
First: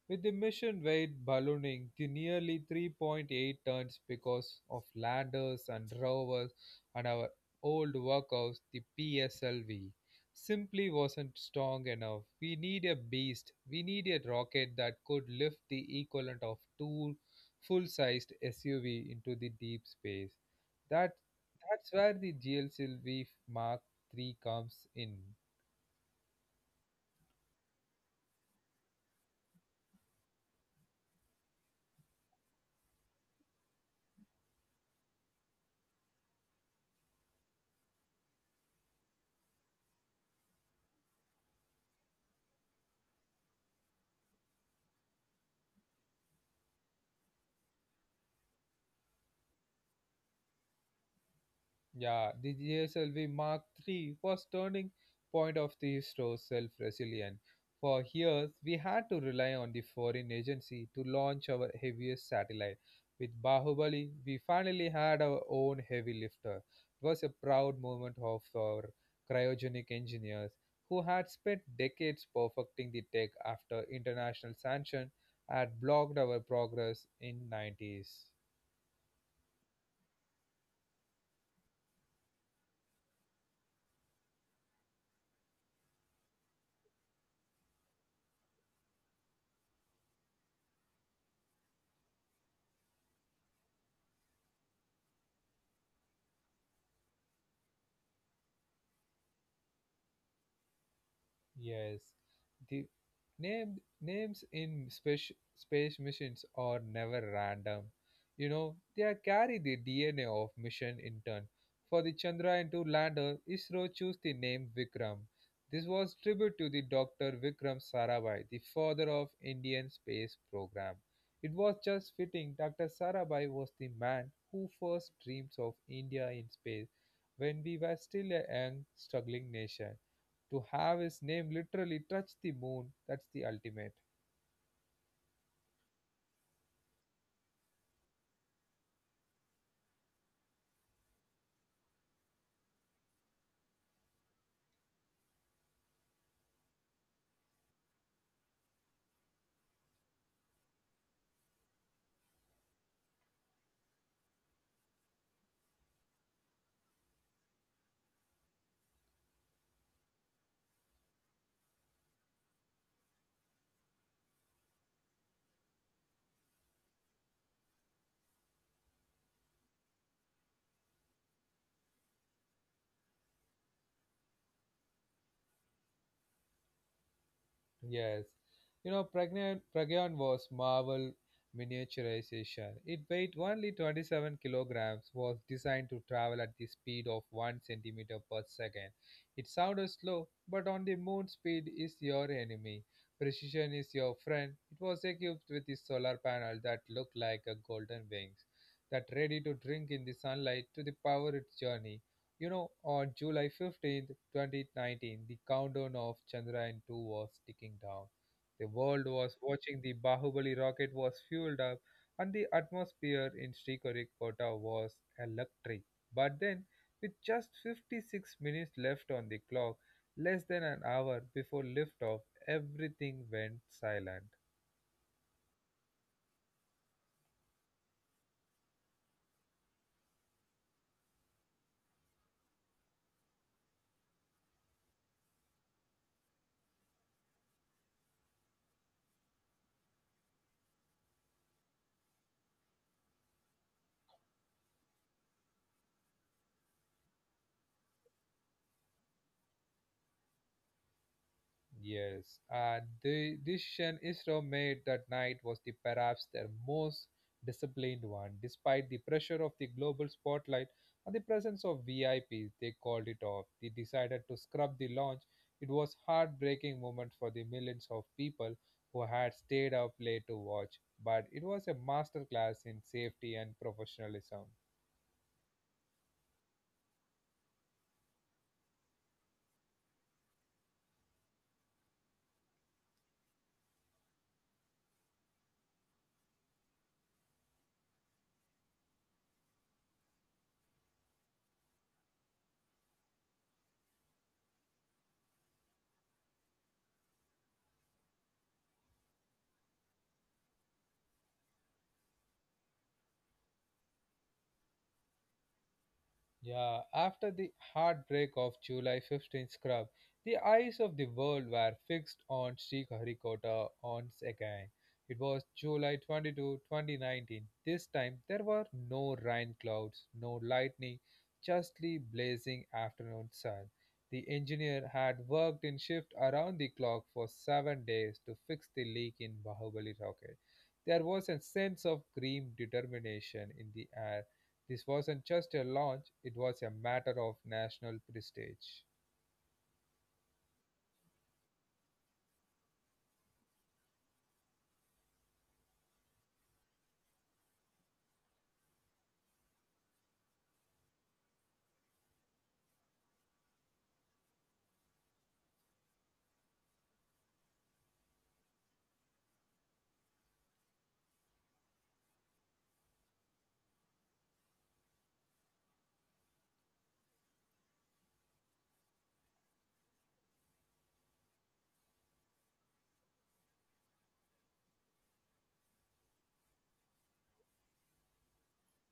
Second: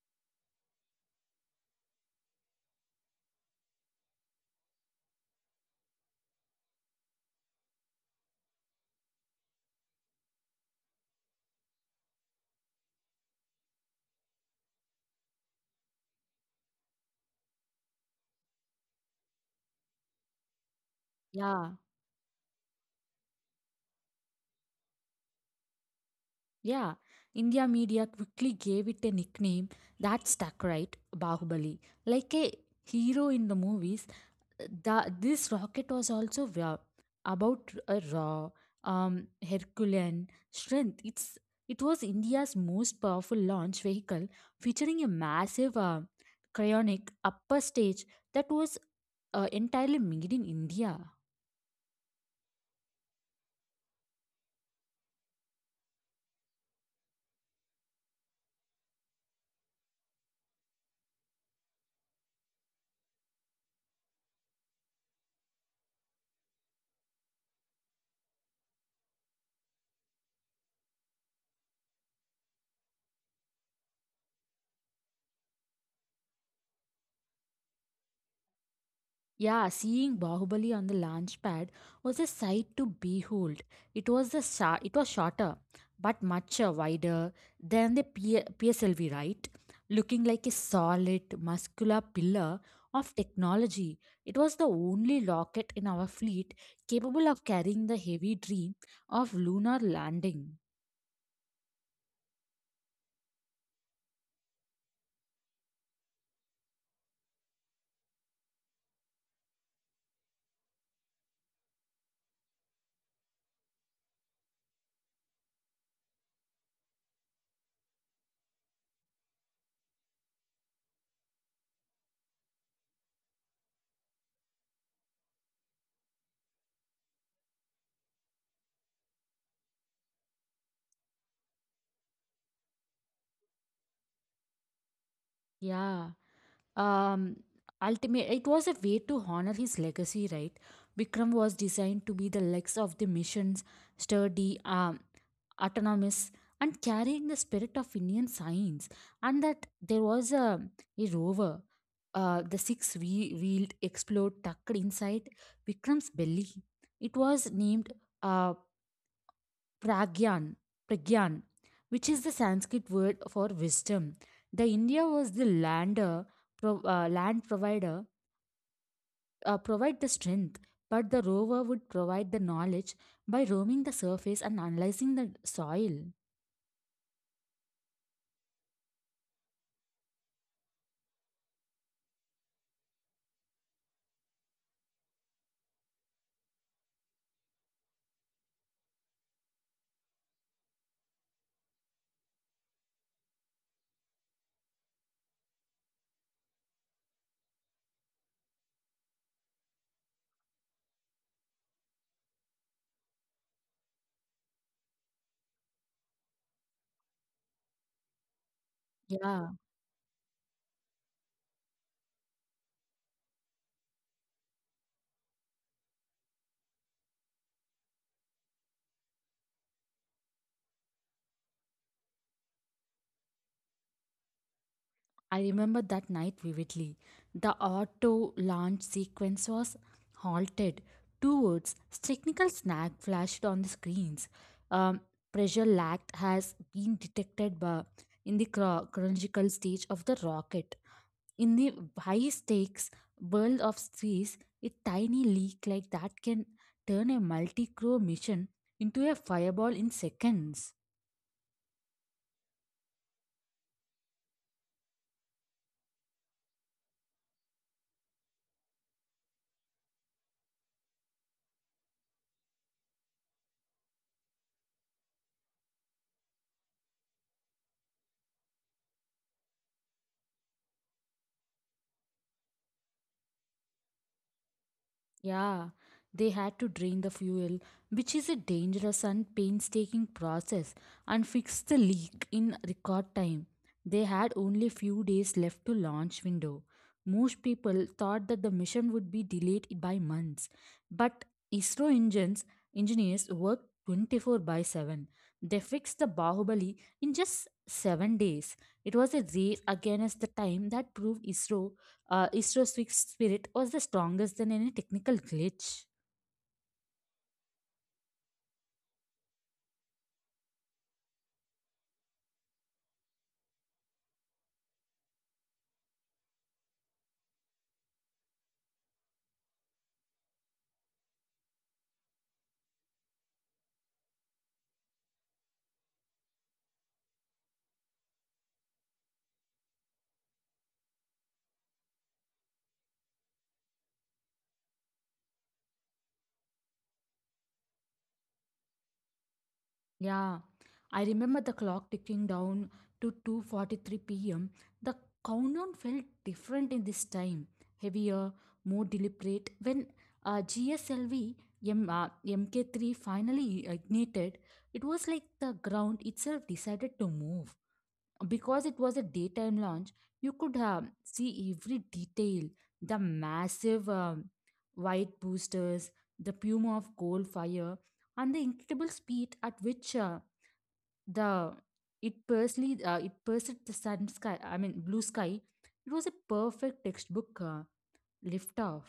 [SPEAKER 1] With the mission weight ballooning to nearly 3.8 tons because of landers and rovers and our old workhouse, the PSLV, simply wasn't strong enough. We need a beast. We need a rocket that could lift the equivalent of two full-sized SUV into the deep space. That
[SPEAKER 2] Yeah,
[SPEAKER 1] that's where the GLCLV Mark III comes in.
[SPEAKER 2] yeah. India media quickly gave it a nickname that stuck, right? Bahubali. Like a hero in the movies, this rocket was also about a raw, Herculean strength. It was India's most powerful launch vehicle, featuring a massive cryonic upper stage that was entirely made in India.
[SPEAKER 1] Yeah, the GSLV Mark III was turning point of the store's self-resilient. For years, we had to rely on the foreign agency to launch our heaviest satellite. With Bahubali, we finally had our own heavy lifter. It was a proud moment of our cryogenic engineers who had spent decades perfecting the tech after international sanction had blocked our progress in 90s.
[SPEAKER 2] Yeah, seeing Bahubali on the launch pad was a sight to behold. It was shorter, but much wider than the PSLV, right? Looking like a solid, muscular pillar of technology, it was the only rocket in our fleet capable of carrying the heavy dream of lunar landing.
[SPEAKER 1] Yes, the names in space missions are never random. You know, they carry the DNA of mission in turn. For the Chandrayaan-2 lander, ISRO chose the name Vikram. This was tribute to the Dr. Vikram Sarabhai, the father of Indian space program. It was just fitting Dr. Sarabhai was the man who first dreams of India in space when we were still a young, struggling nation. To have his name literally touch the moon, that's the ultimate.
[SPEAKER 2] Yeah. um Ultimate, it was a way to honor his legacy, right? Vikram was designed to be the legs of the missions, sturdy, autonomous, and carrying the spirit of Indian science. And that there was a rover, the six wheeled explode tucked inside Vikram's belly. It was named uh, pragyan pragyan, which is the Sanskrit word for wisdom. The india was the lander pro- land provider provide the strength, but the rover would provide the knowledge by roaming the surface and analyzing the soil.
[SPEAKER 1] Yes. You know, Pragyan was Marvel miniaturization. It weighed only 27 kilograms, was designed to travel at the speed of 1 centimeter per second. It sounded slow, but on the moon, speed is your enemy. Precision is your friend. It was equipped with a solar panel that looked like a golden wings, that ready to drink in the sunlight to the power its journey. You know, on July 15th, 2019, the countdown of Chandrayaan 2 was ticking down. The world was
[SPEAKER 2] Yeah,
[SPEAKER 1] watching the Bahubali rocket was fueled up, and the atmosphere in Sriharikota was electric. But then, with just 56 minutes left on the clock, less than an hour before liftoff, everything went silent.
[SPEAKER 2] I remember that night vividly. The auto launch sequence was halted. Two words, technical snag, flashed on the screens. Um, Pressure lacked has been detected in the chronological stage of the rocket. In the high stakes world of space, a tiny leak like that can turn a multi crew mission into a fireball in seconds.
[SPEAKER 1] Yes, and the decision Israel made that night was the perhaps their most disciplined one. Despite the pressure of the global spotlight and the presence of VIPs, they called it off. They decided to scrub the launch. It was heartbreaking moment for the millions of people who had stayed up late to watch, but it was a masterclass in safety and professionalism.
[SPEAKER 2] Yeah, they had to drain the fuel, which is a dangerous and painstaking process, and fix the leak in record time. They had only few days left to launch window. Most people thought that the mission would be delayed by months, but ISRO engines engineers worked 24/7. They fixed the Bahubali in just 7 days. It was a race against the time that proved Isro's Swift Spirit was the strongest than any technical glitch.
[SPEAKER 1] Yeah, after the heartbreak of July 15th, scrub, the eyes of the world were fixed on Sriharikota once again. It was July 22, 2019. This time there were no rain clouds, no lightning, just the blazing afternoon sun. The engineer had worked in shift around the clock for 7 days to fix the leak in Bahubali rocket. There was a sense of grim determination in the air. This wasn't just a launch, it was a matter of national prestige.
[SPEAKER 2] Yeah, I remember the clock ticking down to 2:43 p.m. The countdown felt different in this time, heavier, more deliberate. When GSLV MK3 finally ignited, it was like the ground itself decided to move. Because it was a daytime launch, you could see every detail: the massive white boosters, the puma of coal fire, and the incredible speed at which the it personally it pursued the sun sky, I mean, blue sky. It was a perfect textbook lift off.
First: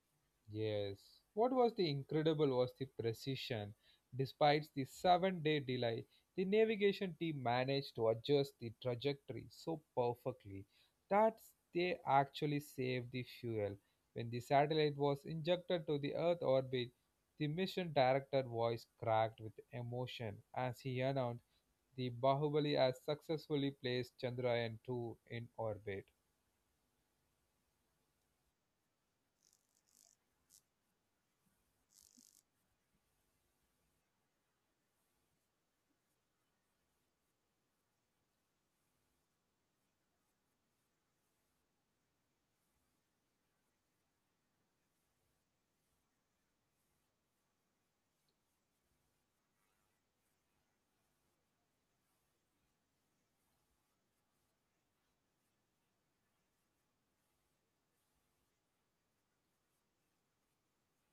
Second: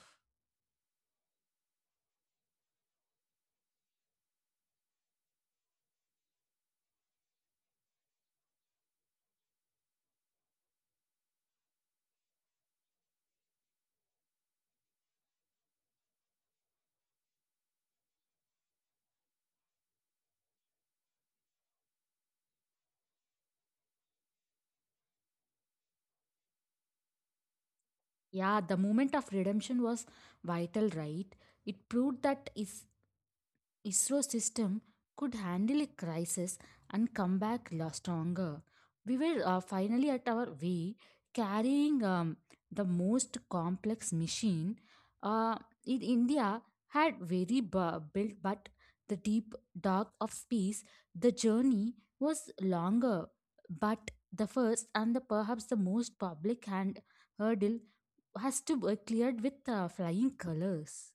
[SPEAKER 1] Yes. What was the incredible was the precision. Despite the 7 day delay, the navigation team managed to adjust the trajectory so perfectly that they actually saved the fuel. When the satellite was injected to the Earth orbit, the mission director voice cracked with emotion as he announced the Bahubali has successfully placed Chandrayaan 2 in orbit.
[SPEAKER 2] Yeah, the moment of redemption was vital, right? It proved that is ISRO system could handle a crisis and come back stronger. We were finally at our way, carrying the most complex machine. Uh, in India had very built, but the deep dark of space, the journey was longer. But the first and the perhaps the most public hand hurdle has to be cleared with flying colors.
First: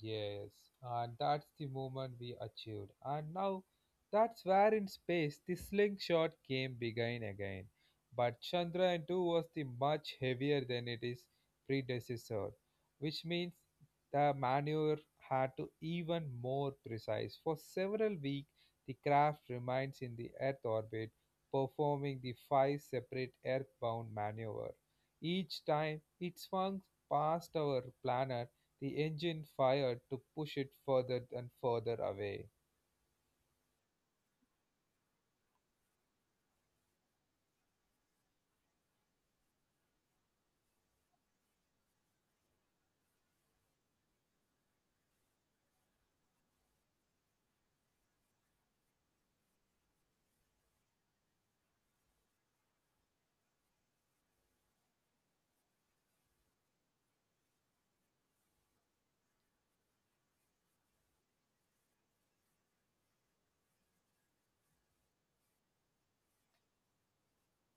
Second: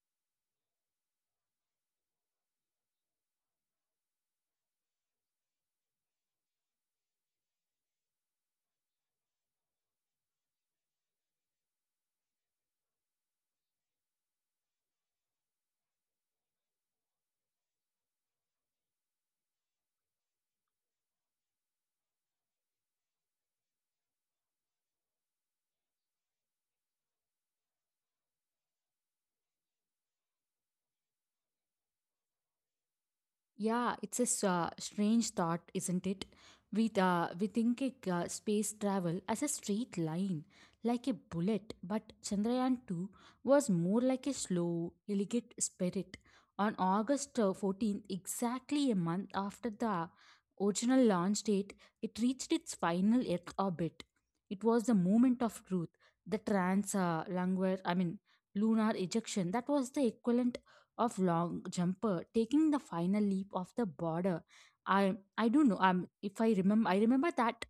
[SPEAKER 1] Yes, and that's the moment we achieved. And now that's where in space the slingshot game began again. But Chandrayaan 2 was the much heavier than it is predecessor, which means the maneuver had to even more precise. For several weeks, the craft remains in the Earth orbit, performing the five separate Earthbound maneuver. Each time it swung past our planet the engine fired to push it further and further away.
[SPEAKER 2] Yeah, it's a strange thought, isn't it? We think space travel as a straight line, like a bullet, but Chandrayaan 2 was more like a slow, elegant spirit. On August 14th, exactly a month after the original launch date, it reached its final Earth orbit. It was the moment of truth, the trans lunar, I mean, lunar ejection. That was the equivalent of long jumper taking the final leap of the border. I don't know. If I remember that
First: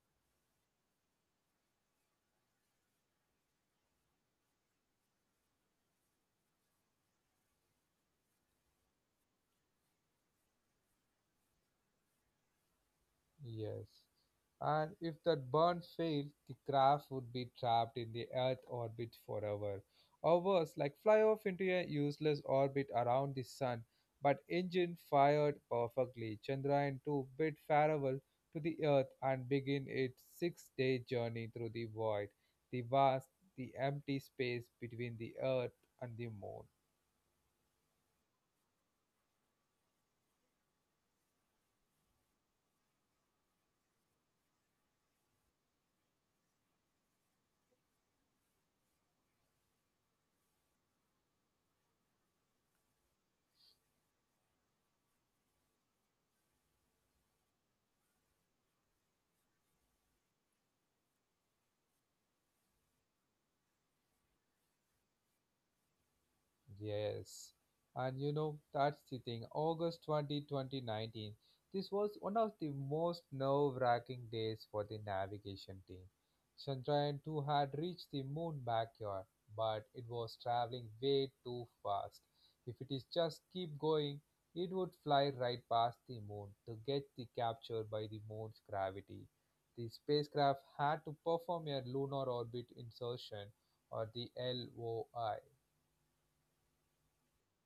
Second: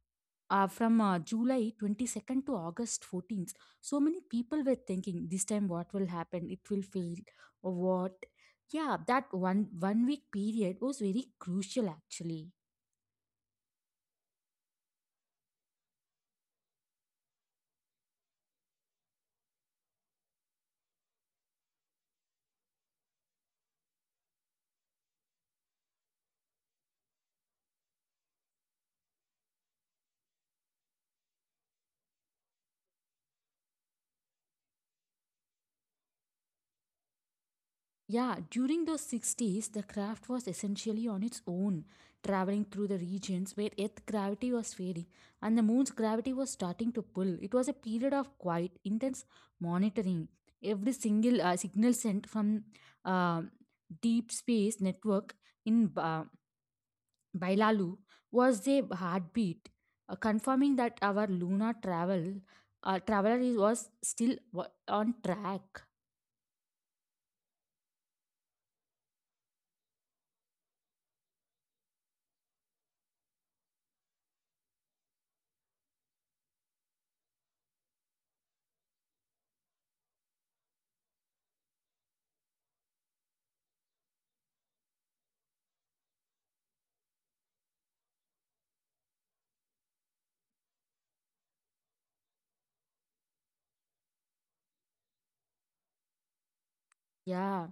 [SPEAKER 2] from July 22nd to August 14th, so many people were thinking this time, what will happen? It will fail or what? Yeah, that one week period was very crucial actually.
[SPEAKER 1] Yes. And if that burn failed, the craft would be trapped in the Earth orbit forever. Or worse, like fly off into a useless orbit around the sun. But engine fired perfectly. Chandrayaan 2 bid farewell to the Earth and begin its 6 day journey through the void, the vast, the empty space between the Earth and the moon.
[SPEAKER 2] Yeah, during those 60s, the craft was essentially on its own, traveling through the regions where Earth's gravity was fading and the moon's gravity was starting to pull. It was a period of quiet, intense monitoring. Every single signal sent from uh, deep space network in Bailalu was a heartbeat, confirming that our lunar traveler was still on track.
[SPEAKER 1] Yes, and you know, that's the thing. August 20th, 2019, this was one of the most nerve wracking days for the navigation team. Chandrayaan 2 had reached the moon backyard, but it was traveling way too fast. If it is just keep going, it would fly right past the moon to get the capture by the moon's gravity. The spacecraft had to perform a lunar orbit insertion or the LOI.
[SPEAKER 2] Yeah.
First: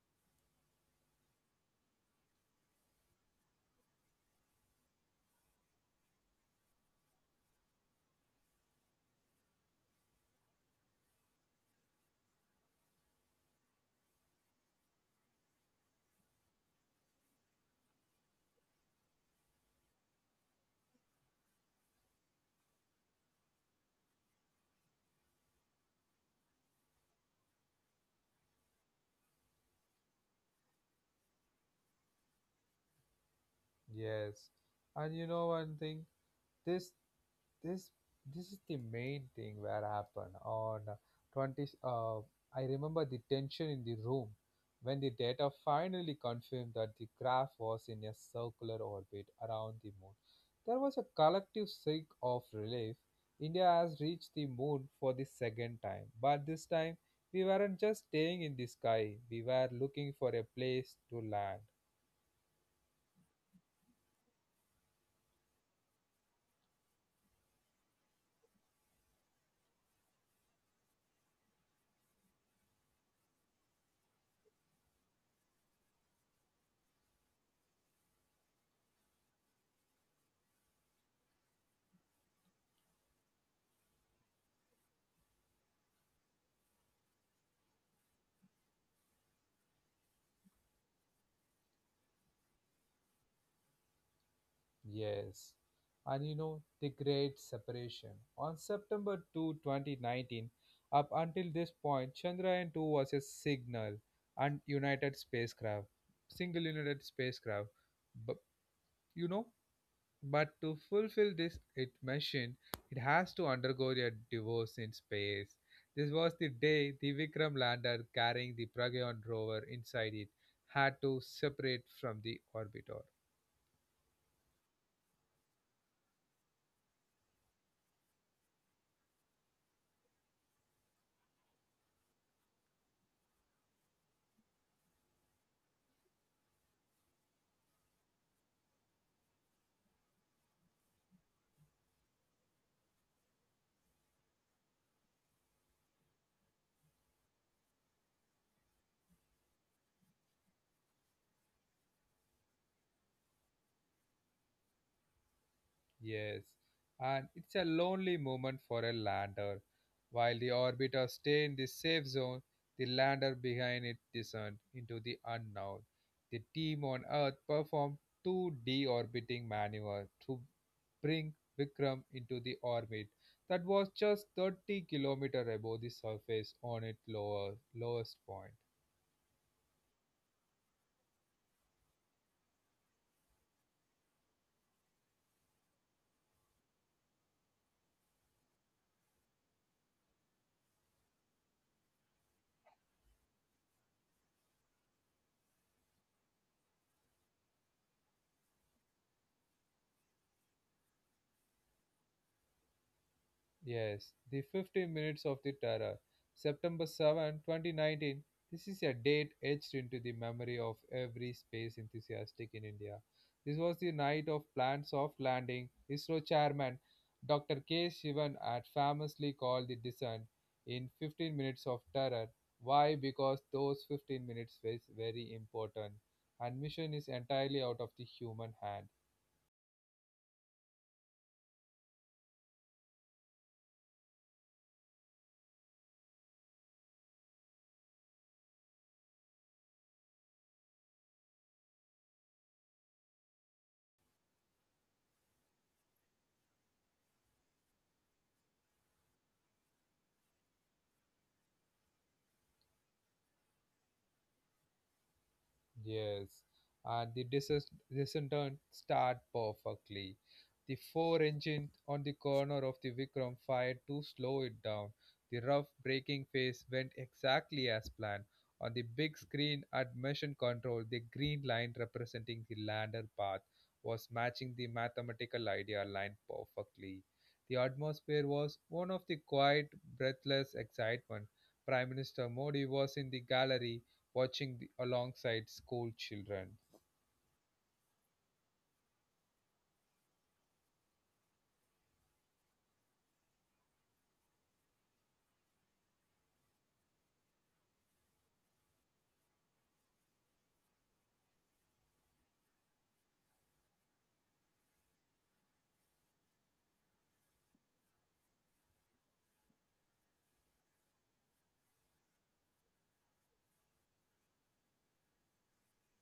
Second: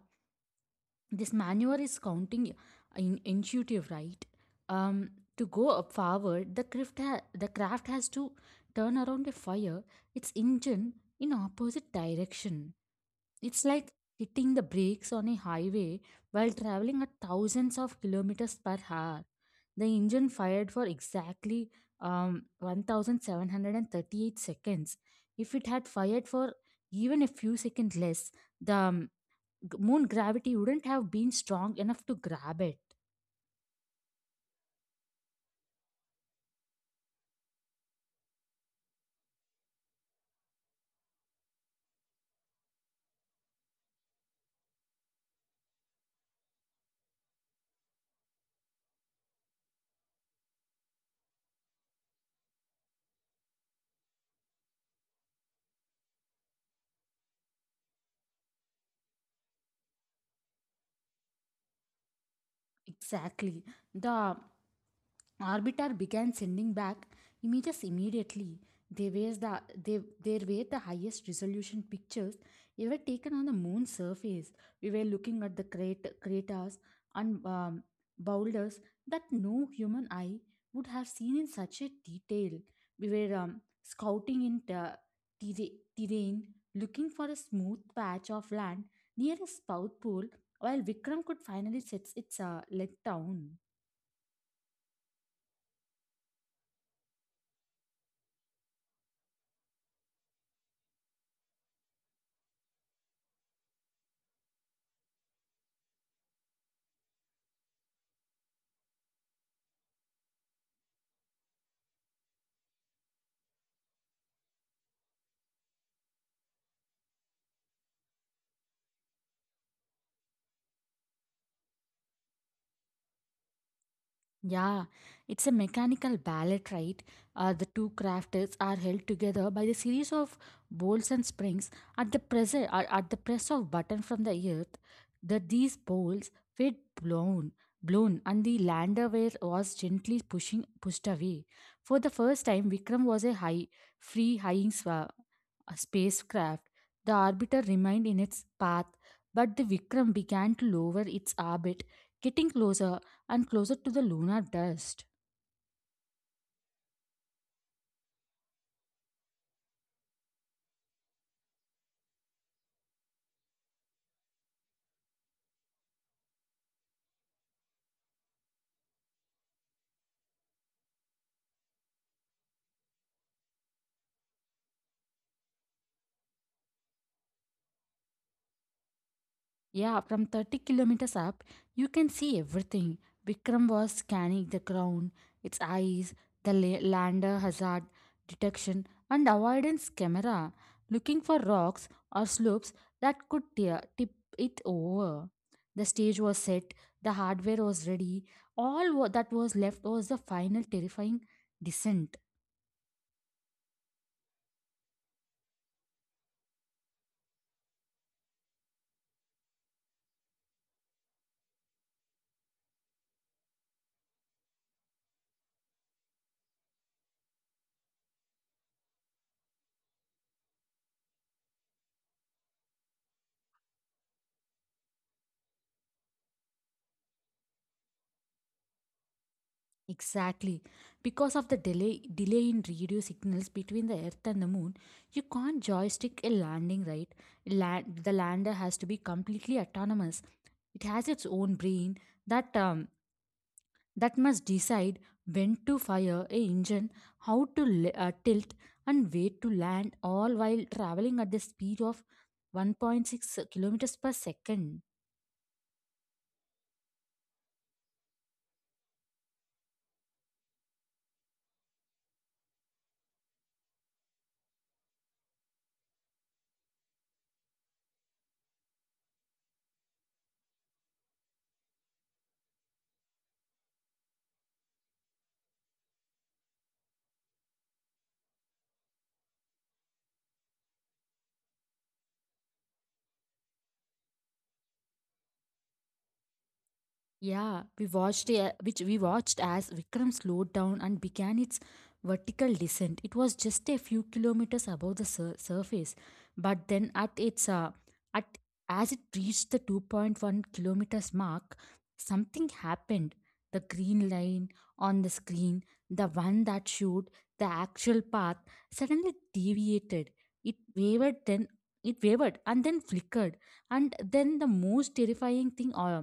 [SPEAKER 2] This maneuver is counting in intuitive, right? um to go up forward the the craft has to turn around a fire its engine in opposite direction. It's like hitting the brakes on a highway while traveling at thousands of kilometers per hour. The engine fired for exactly 1738 seconds. If it had fired for even a few seconds less, the moon gravity wouldn't have been strong enough to grab it.
[SPEAKER 1] Yes, and you know one thing, this this this is the main thing where happened on 20. I remember the tension in the room when the data finally confirmed that the graph was in a circular orbit around the moon. There was a collective sigh of relief. India has reached the moon for the second time, but this time we weren't just staying in the sky. We were looking for a place to land.
[SPEAKER 2] Exactly. The Orbiter began sending back images immediately. They were the, they, there were the highest resolution pictures ever taken on the moon's surface. We were looking at the craters and boulders that no human eye would have seen in such a detail. We were scouting in terra- terrain, looking for a smooth patch of land near a spout pool while Vikram could finally set its leg down.
[SPEAKER 1] Yes. And you know, the great separation. On September 2, 2019, up until this point, Chandrayaan 2 was a signal and United spacecraft, single United spacecraft. But you know, but to fulfill this it mission, it has to undergo a divorce in space. This was the day the Vikram lander carrying the Pragyan rover inside it had to separate from the orbiter.
[SPEAKER 2] Yeah, it's a mechanical ballet, right? The two crafters are held together by the series of bolts and springs at the press of button from the earth. That these bolts were blown, blown, and the was gently pushing pushed away. For the first time, Vikram was a high free high a spacecraft. The orbiter remained in its path, but the Vikram began to lower its orbit, getting closer and closer to the lunar dust.
[SPEAKER 1] Yes, and it's a lonely moment for a lander. While the orbiter stay in the safe zone, the lander behind it descend into the unknown. The team on Earth performed two deorbiting maneuver to bring Vikram into the orbit that was just 30 kilometers above the surface on its lowest point.
[SPEAKER 2] Yeah, from 30 kilometers up, you can see everything. Vikram was scanning the ground, its eyes, the lander hazard detection and avoidance camera, looking for rocks or slopes that could tip it over. The stage was set, the hardware was ready. All that was left was the final terrifying descent.
[SPEAKER 1] Yes, the 50 Minutes of the Terror, September 7, 2019. This is a date etched into the memory of every space enthusiastic in India. This was the night of planned soft landing. ISRO chairman Dr. K. Shivan had famously called the descent in 15 minutes of terror. Why? Because those 15 minutes was very important, and mission is entirely out of the human hand.
[SPEAKER 2] Exactly. Because of the delay in radio signals between the Earth and the Moon, you can't joystick a landing, right? The lander has to be completely autonomous. It has its own brain that um, that must decide when to fire a engine, how to tilt, and where to land, all while traveling at the speed of 1.6 kilometers per second.
[SPEAKER 1] Yes, and the descent descendant start perfectly. The four engine on the corner of the Vikram fired to slow it down. The rough braking phase went exactly as planned. On the big screen at mission control, the green line representing the lander path was matching the mathematical idea line perfectly. The atmosphere was one of the quiet, breathless excitement. Prime Minister Modi was in the gallery watching alongside school children.
[SPEAKER 2] Yeah, we watched as Vikram slowed down and began its vertical descent. It was just a few kilometers above the surface, but then at its at as it reached the 2.1 kilometers mark, something happened. The green line on the screen, the one that showed the actual path, suddenly deviated. It wavered, then it wavered, and then flickered. And then the most terrifying thing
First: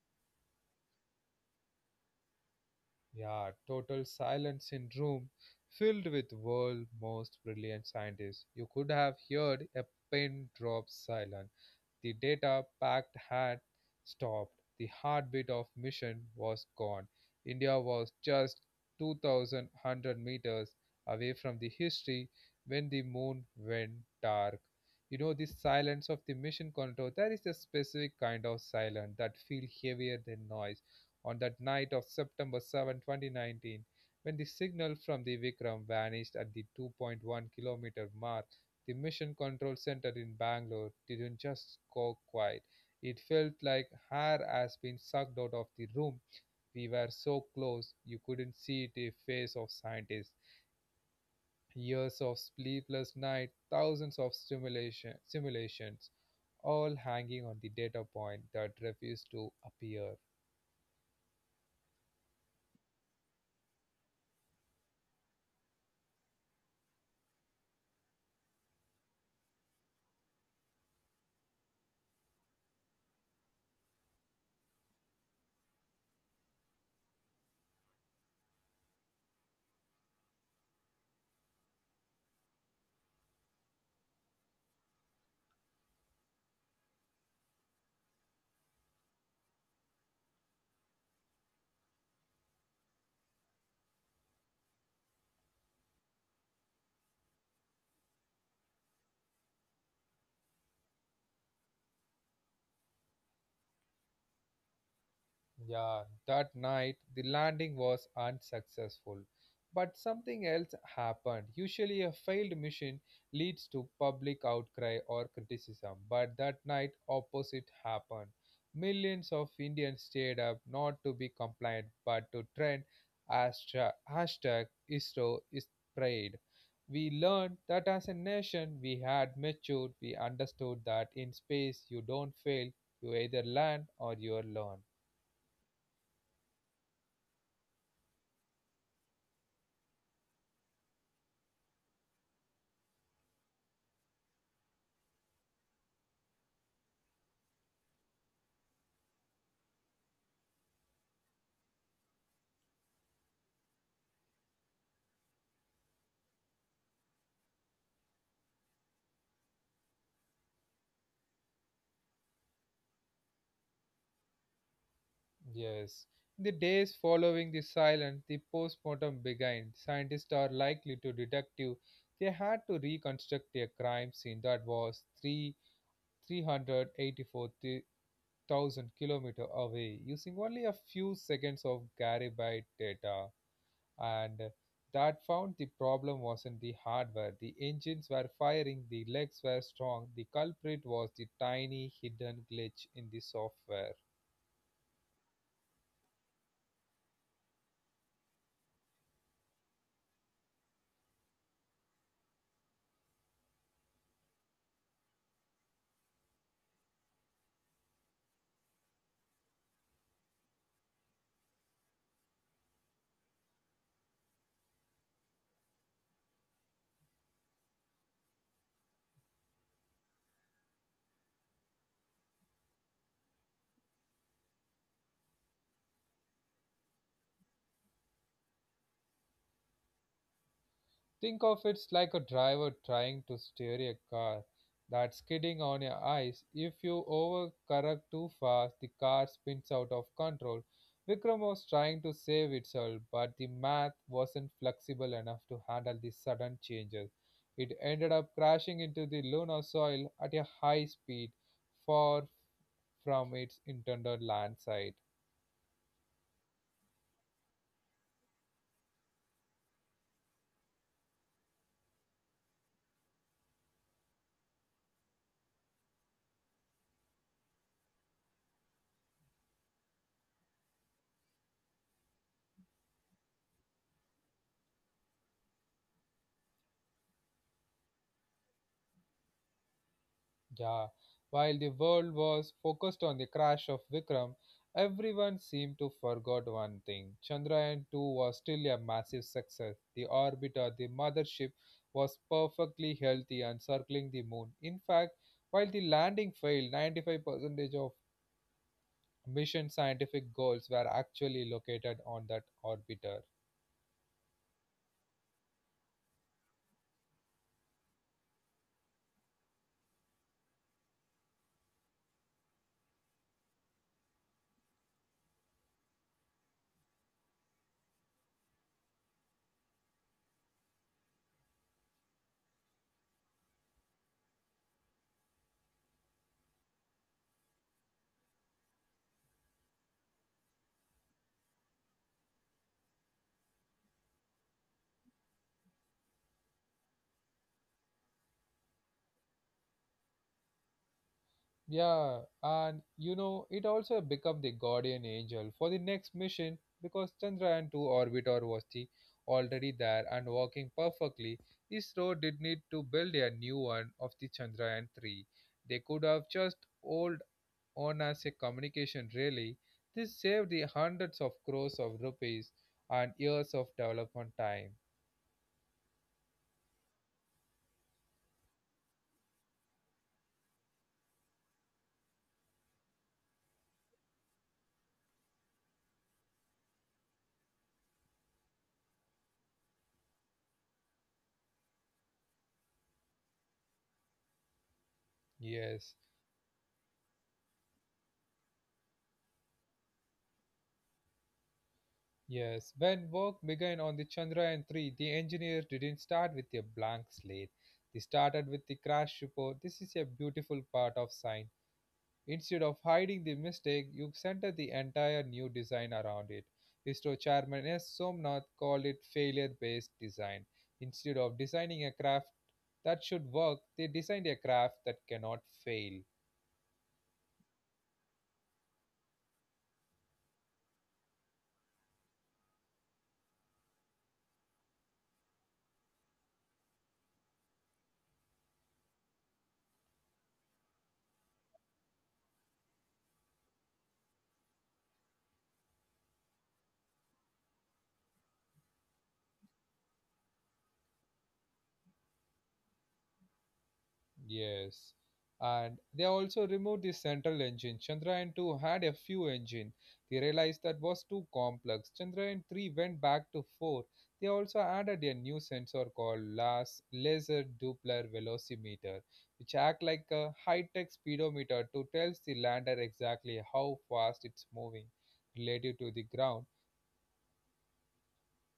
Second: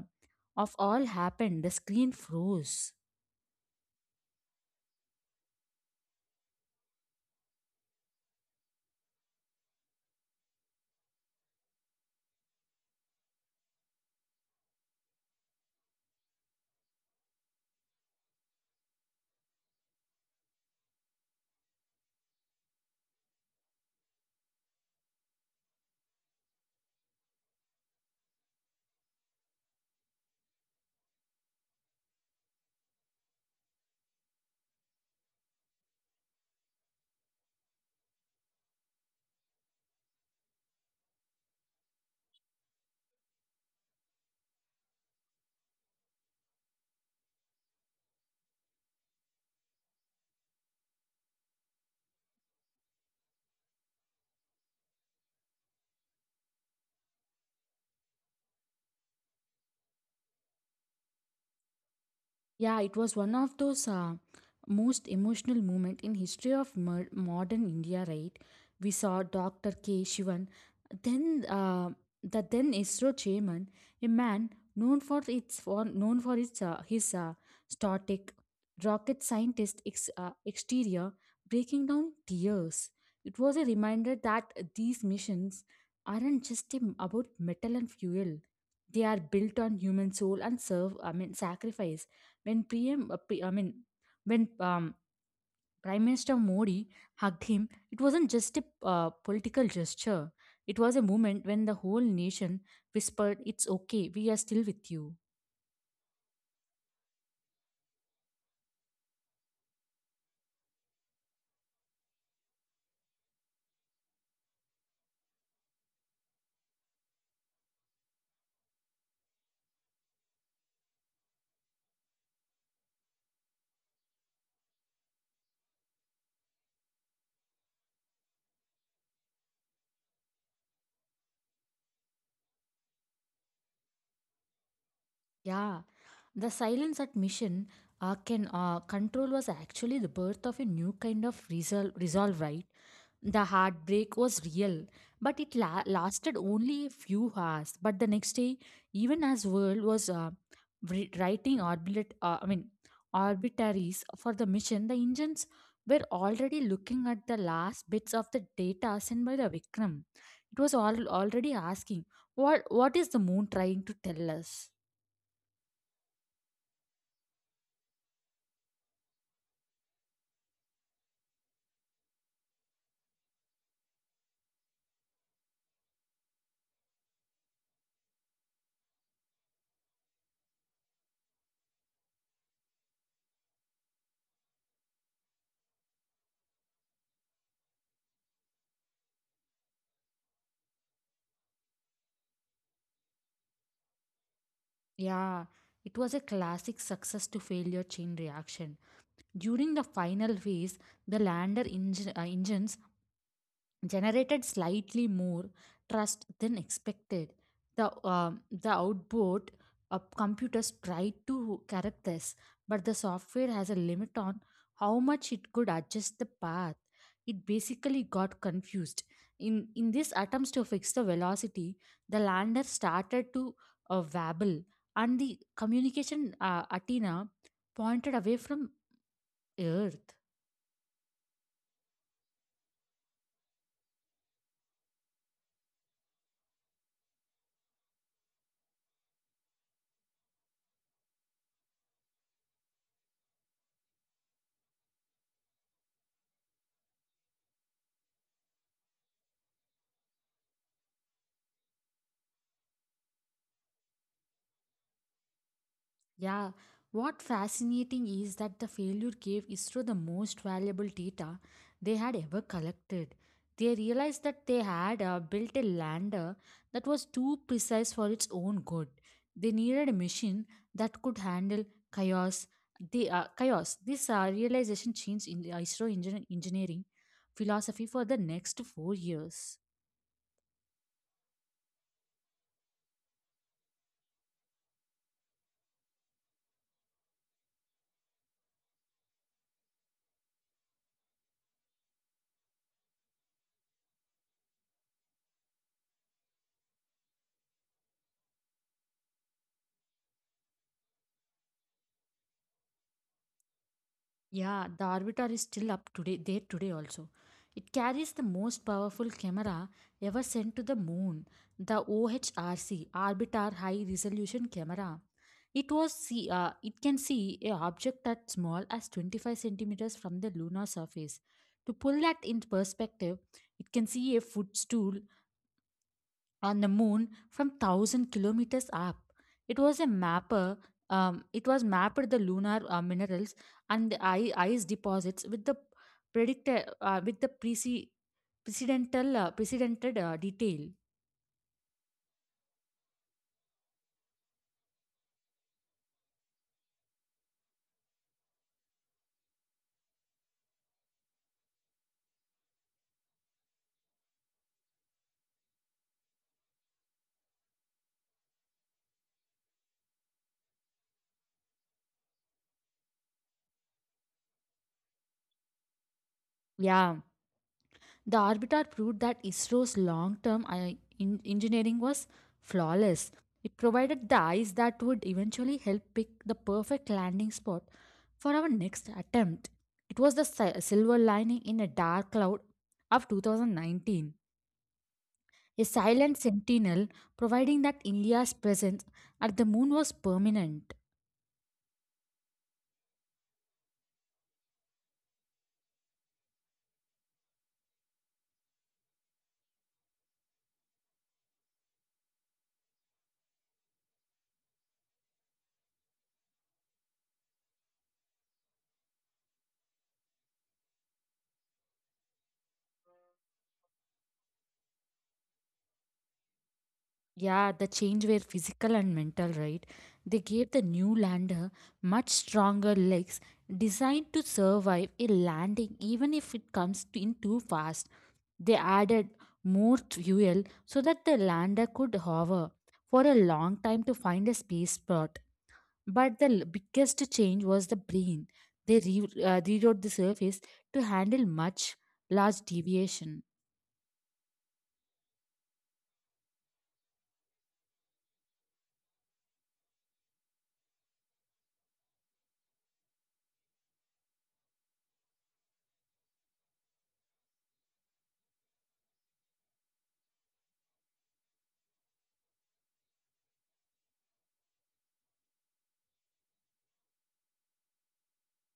[SPEAKER 2] of all happened, the screen froze.
[SPEAKER 1] Yeah, total silence in room filled with world most brilliant scientists. You could have heard a pin drop silence. The data-packed had stopped. The heartbeat of mission was gone. India was just 2,100 meters away from the history when the moon went dark. You know, the silence of the mission control, there is a specific kind of silence that feels heavier than noise. On that night of September 7, 2019, when the signal from the Vikram vanished at the 2.1-kilometer mark, the Mission Control Center in Bangalore didn't just go quiet, it felt like air has been sucked out of the room. We were so close, you couldn't see the face of scientists. Years of sleepless nights, thousands of simulations, all hanging on the data point that refused to appear.
[SPEAKER 2] Yeah, it was one of those most emotional moment in history of modern India, right? We saw Dr. K. Shivan, then uh, the then ISRO chairman, a man known for its his static rocket scientist exterior, breaking down tears. It was a reminder that these missions aren't just about metal and fuel. They are built on human soul and serve, I mean, sacrifice when PM, uh, P- I mean, when um, Prime Minister Modi hugged him, it wasn't just a political gesture. It was a moment when the whole nation whispered, "It's okay, we are still with you."
[SPEAKER 1] Yeah, that night the landing was unsuccessful. But something else happened. Usually, a failed mission leads to public outcry or criticism, but that night, opposite happened. Millions of Indians stayed up not to be compliant but to trend hashtag ISRO is prayed. We learned that as a nation, we had matured, we understood that in space, you don't fail, you either land or you are learn.
[SPEAKER 2] Yeah, the silence at mission can control was actually the birth of a new kind of resolve, right? The heartbreak was real, but it lasted only a few hours. But the next day, even as world was writing orbit, I mean, orbitaries for the mission, the engines were already looking at the last bits of the data sent by the Vikram. It was all already asking, "What is the moon trying to tell us?"
[SPEAKER 1] Yes. In the days following the silence, the postmortem began. Scientists are likely to deductive. They had to reconstruct a crime scene that was 3 384,000 kilometer away using only a few seconds of Garibay data. And that found the problem wasn't the hardware. The engines were firing, the legs were strong. The culprit was the tiny hidden glitch in the software.
[SPEAKER 2] Yeah, it was a classic success to failure chain reaction. During the final phase, the lander engines generated slightly more trust than expected. The outboard of computers tried to correct this, but the software has a limit on how much it could adjust the path. It basically got confused. In this attempts to fix the velocity, the lander started to wobble, and the communication antenna pointed away from Earth.
[SPEAKER 1] Think of it like a driver trying to steer a car that's skidding on your ice. If you overcorrect too fast, the car spins out of control. Vikram was trying to save itself, but the math wasn't flexible enough to handle the sudden changes. It ended up crashing into the lunar soil at a high speed, far from its intended land site.
[SPEAKER 2] Yeah, what fascinating is that the failure gave ISRO the most valuable data they had ever collected. They realized that they had built a lander that was too precise for its own good. They needed a machine that could handle chaos. The chaos. This realization changed in ISRO engineering philosophy for the next 4 years.
[SPEAKER 1] Yeah, while the world was focused on the crash of Vikram, everyone seemed to forgot one thing. Chandrayaan-2 was still a massive success. The orbiter, the mothership, was perfectly healthy and circling the moon. In fact, while the landing failed, 95% of mission scientific goals were actually located on that orbiter.
[SPEAKER 2] Yeah, the Orbiter is still up today, there today also. It carries the most powerful camera ever sent to the moon, the OHRC, Orbiter High Resolution Camera. It can see a object as small as 25 centimeters from the lunar surface. To pull that in perspective, it can see a footstool on the moon from 1000 kilometers up. It was a mapper. Um, it was mapped the lunar minerals and the ice deposits with the predicted with the prece- precedental precedented detail.
[SPEAKER 1] Yeah, and you know, it also became the guardian angel for the next mission because Chandrayaan 2 orbiter was the already there and working perfectly. ISRO did need to build a new one of the Chandrayaan 3. They could have just old on as a communication relay. This saved the hundreds of crores of rupees and years of development time.
[SPEAKER 2] Yeah. The Orbitar proved that ISRO's long term engineering was flawless. It provided the ice that would eventually help pick the perfect landing spot for our next attempt. It was the silver lining in a dark cloud of 2019. A
[SPEAKER 1] Yes.
[SPEAKER 2] silent sentinel providing that India's presence at the moon was permanent.
[SPEAKER 1] Yes, when work began on the Chandrayaan 3, the engineers didn't start with a blank slate. They started with the crash report. This is a beautiful part of science. Instead of hiding the mistake, you center the entire new design around it. ISRO chairman S. Somnath called it failure based design. Instead of designing a craft that should work, they designed a craft that cannot fail.
[SPEAKER 2] Yeah, the change were physical and mental, right? They gave the new lander much stronger legs designed to survive a landing even if it comes in too fast. They added more fuel so that the lander could hover for a long time to find a space spot. But the biggest change was the brain. They rewrote the surface to handle much large deviation.
[SPEAKER 1] Yes. And they also removed the central engine. Chandrayaan 2 had a few engine. They realized that was too complex. Chandrayaan 3 went back to 4. They also added a new sensor called LAS laser Doppler velocimeter, which act like a high-tech speedometer to tells the lander exactly how fast it's moving relative to the ground.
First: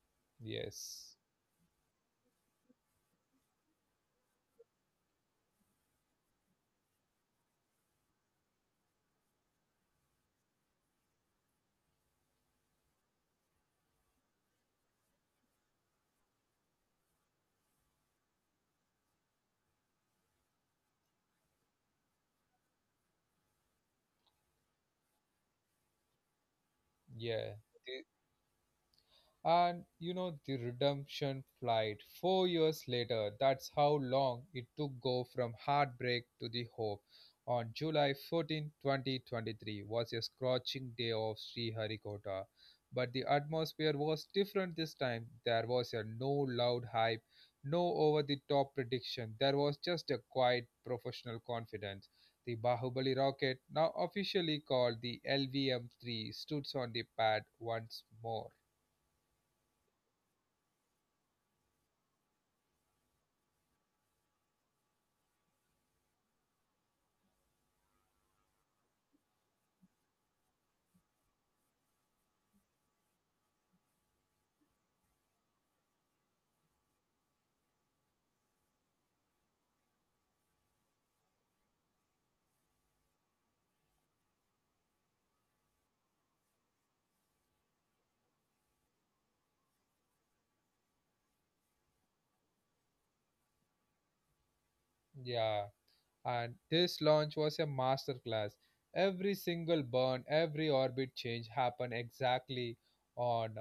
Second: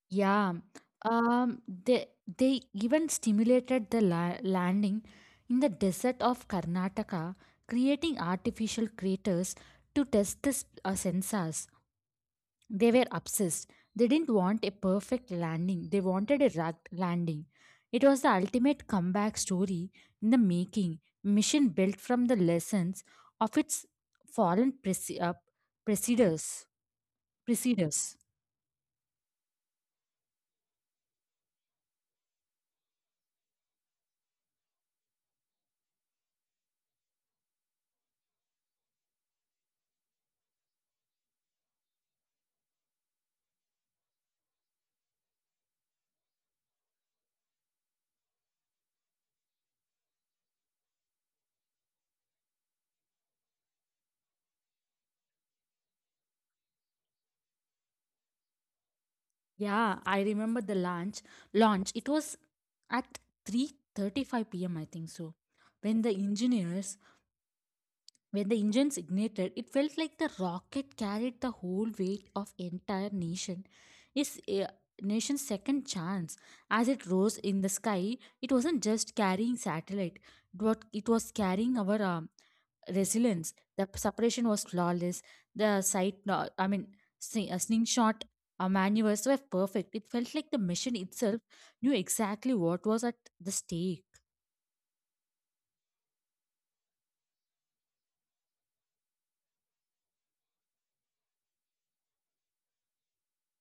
[SPEAKER 2] Yeah,
[SPEAKER 1] Yes.
[SPEAKER 2] um, they they even stimulated the landing in the desert of Karnataka, creating artificial craters to test the sensors. They were obsessed. They didn't want a perfect landing. They wanted a rugged landing. It was the ultimate comeback story in the making. Mission built from the lessons of its fallen preceders.
[SPEAKER 1] Yeah.
[SPEAKER 2] Preceders.
[SPEAKER 1] And you know, the redemption flight 4 years later, that's how long it took go from heartbreak to the hope. On July 14, 2023 was a scorching day of Sriharikota. But the atmosphere was different this time. There was a no loud hype, no over the top prediction. There was just a quiet professional confidence. The Bahubali rocket, now officially called the LVM 3, stood on the pad once more.
[SPEAKER 2] Yeah, I remember the Launch. It was at 3:35 p.m. I think so. When the engineers when the engines ignited, it felt like the rocket carried the whole weight of entire nation. Its nation's second chance. As it rose in the sky, it wasn't just carrying satellite. It was carrying our resilience. The separation was flawless. The sight, no- I mean, sli- slingshot maneuvers were perfect. It felt like the mission itself knew exactly what was at the stake.
[SPEAKER 1] Yeah. And this launch was a masterclass. Every single burn, every orbit change happened exactly on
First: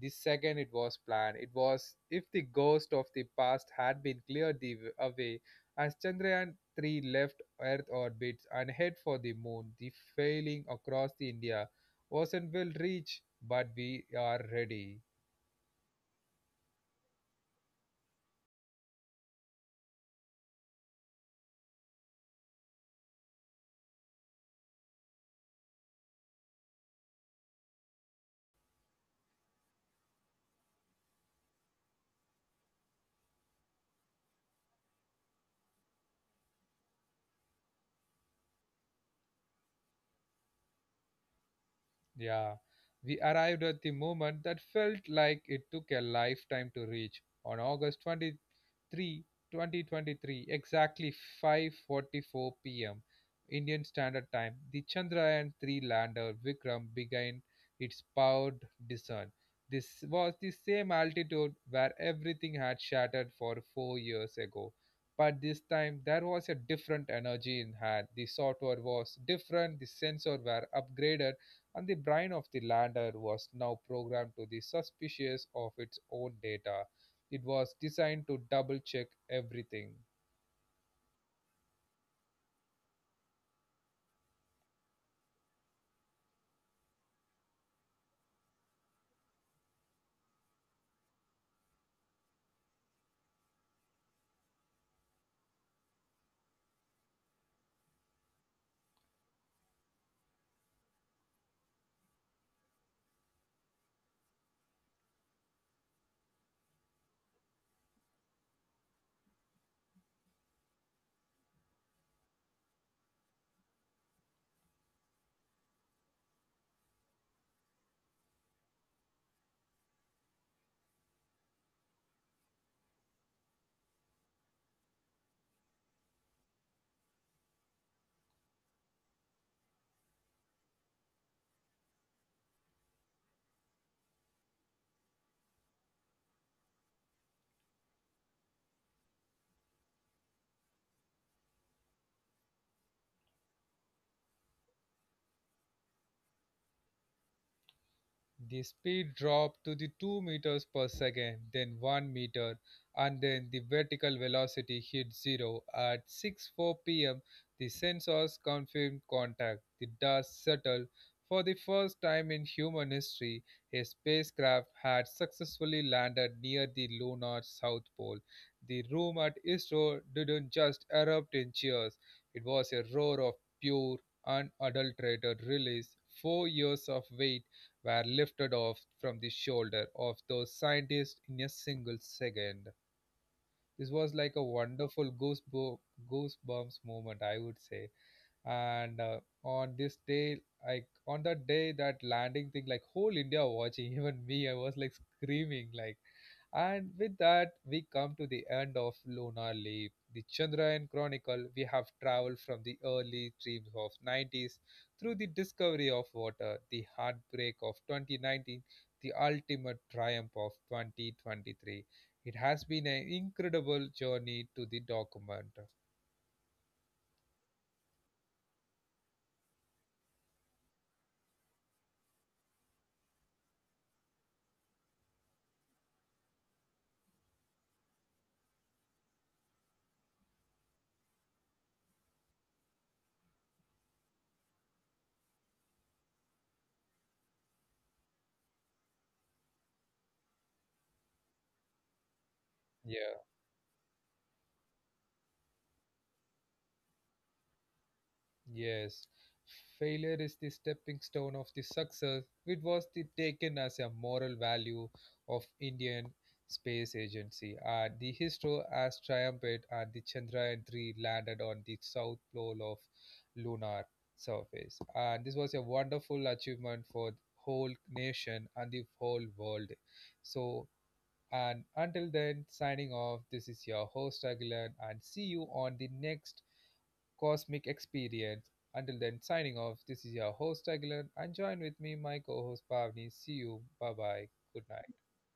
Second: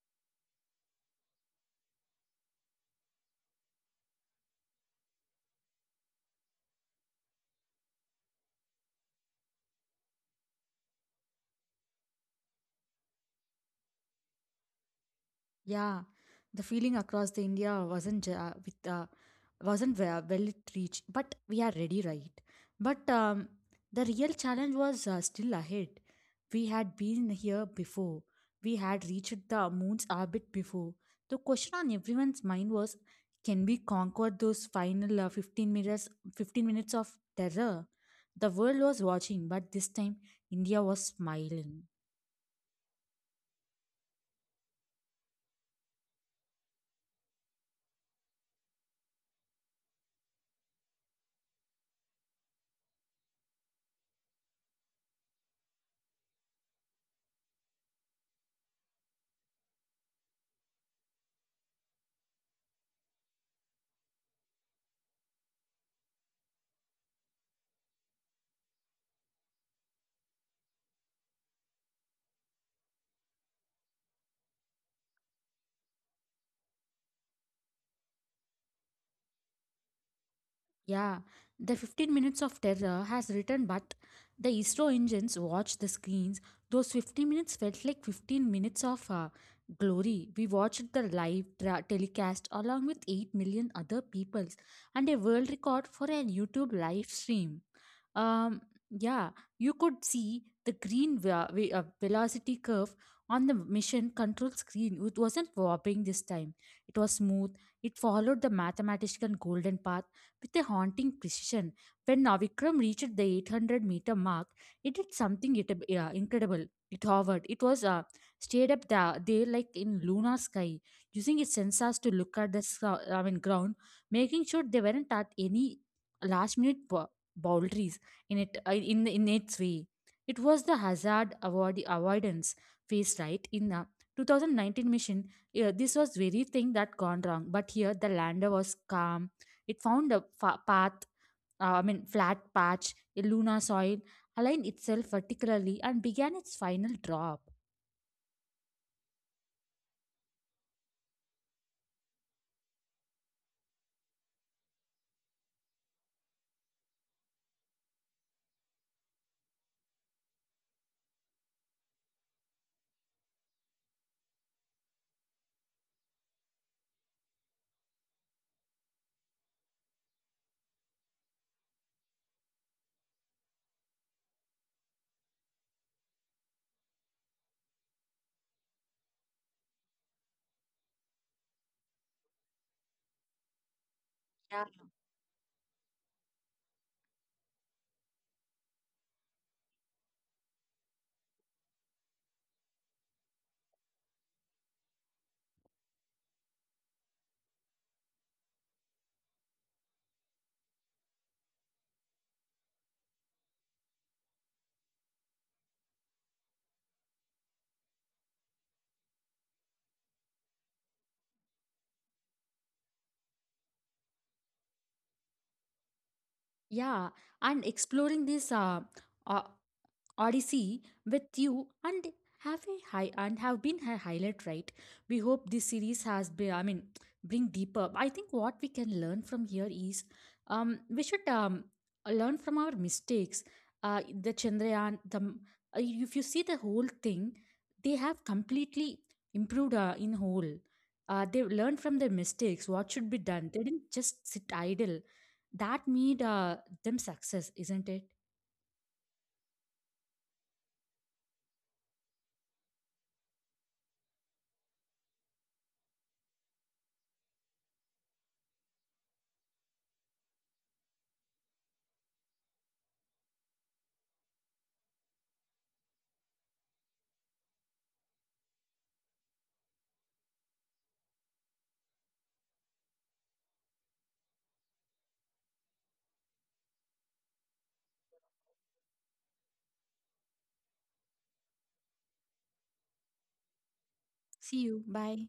[SPEAKER 1] the second it was planned. It was if the ghost of the past had been cleared away as Chandrayaan 3 left Earth orbit and head for the moon, the failing across the India wasn't will reach, but we are ready.
[SPEAKER 2] Yeah, the feeling across the India wasn't well it reached, but we are ready, right? But the real challenge was still ahead. We had been here before. We had reached the moon's orbit before. The question on everyone's mind was, can we conquer those final 15 minutes of terror? The world was watching, but this time India was smiling.
[SPEAKER 1] Yeah. We arrived at the moment that felt like it took a lifetime to reach. On August 20, Three 2023, exactly 5:44 p.m. Indian Standard Time, the Chandrayaan-3 lander Vikram began its powered descent. This was the same altitude where everything had shattered for 4 years ago. But this time there was a different energy in hand. The software was different, the sensors were upgraded, and the brain of the lander was now programmed to be suspicious of its own data. It was designed to double-check everything.
[SPEAKER 2] Yeah, the 15 minutes of terror has returned, but the ISRO engines watched the screens. Those 15 minutes felt like 15 minutes of glory. We watched the live telecast along with 8 million other peoples and a world record for a YouTube live stream. Um, yeah, you could see the green velocity curve on the mission control screen. It wasn't warping this time, it was smooth. It followed the mathematical golden path with a haunting precision. When Navikram reached the 800-meter mark, it did something incredible. It hovered. It was stayed up there like in lunar sky, using its sensors to look at the ground, making sure they weren't at any last minute boundaries in its way. It was the hazard avoidance phase, right? In the 2019 mission, yeah, this was very thing that gone wrong. But here the lander was calm. It found a flat patch, a lunar soil, aligned itself vertically, and began its final drop.
[SPEAKER 1] The speed dropped to the 2 meters per second, then 1 meter, and then the vertical velocity hit zero. At six four p.m., the sensors confirmed contact. The dust settled. For the first time in human history, a spacecraft had successfully landed near the lunar south pole. The room at ISRO didn't just erupt in cheers; it was a roar of pure, unadulterated release. 4 years of wait were lifted off from the shoulder of those scientists in a single second. This was like a
[SPEAKER 2] Yeah.
[SPEAKER 1] wonderful goosebumps moment, I would say. And on this day, like on that day, that landing thing, like whole India watching, even me, I was like screaming like. And with that, we come to the end of Lunar Leap, the Chandrayaan Chronicle. We have traveled from the early dreams of 90s, through the discovery of water, the heartbreak of 2019, the ultimate triumph of 2023. It has been an incredible journey to the document.
[SPEAKER 2] Yeah, and exploring this uh, Odyssey with you and have a high and have been a highlight, right? We hope this series has been I mean bring deeper. I think what we can learn from here is we should learn from our mistakes. Uh the chandrayaan the uh, if you see the whole thing, they have completely improved in whole. They learned from their mistakes what should
[SPEAKER 1] Yeah.
[SPEAKER 2] be done. They didn't just sit idle. That made them success, isn't it?
[SPEAKER 1] Yes, failure is the stepping stone of the success, which was the taken as a moral value of Indian Space Agency. And the ISRO has triumphed, and the Chandrayaan-3 landed on the south pole of lunar surface. And this was a wonderful achievement for the whole nation and the whole world. So, and until then, signing off. This is your host Aguilan, and see you on the next cosmic experience. Until then, signing off. This is your host Aguilar, and join with me, my co-host Pavni. See you. Bye bye.
[SPEAKER 2] See
[SPEAKER 1] Good
[SPEAKER 2] you,
[SPEAKER 1] night.
[SPEAKER 2] bye.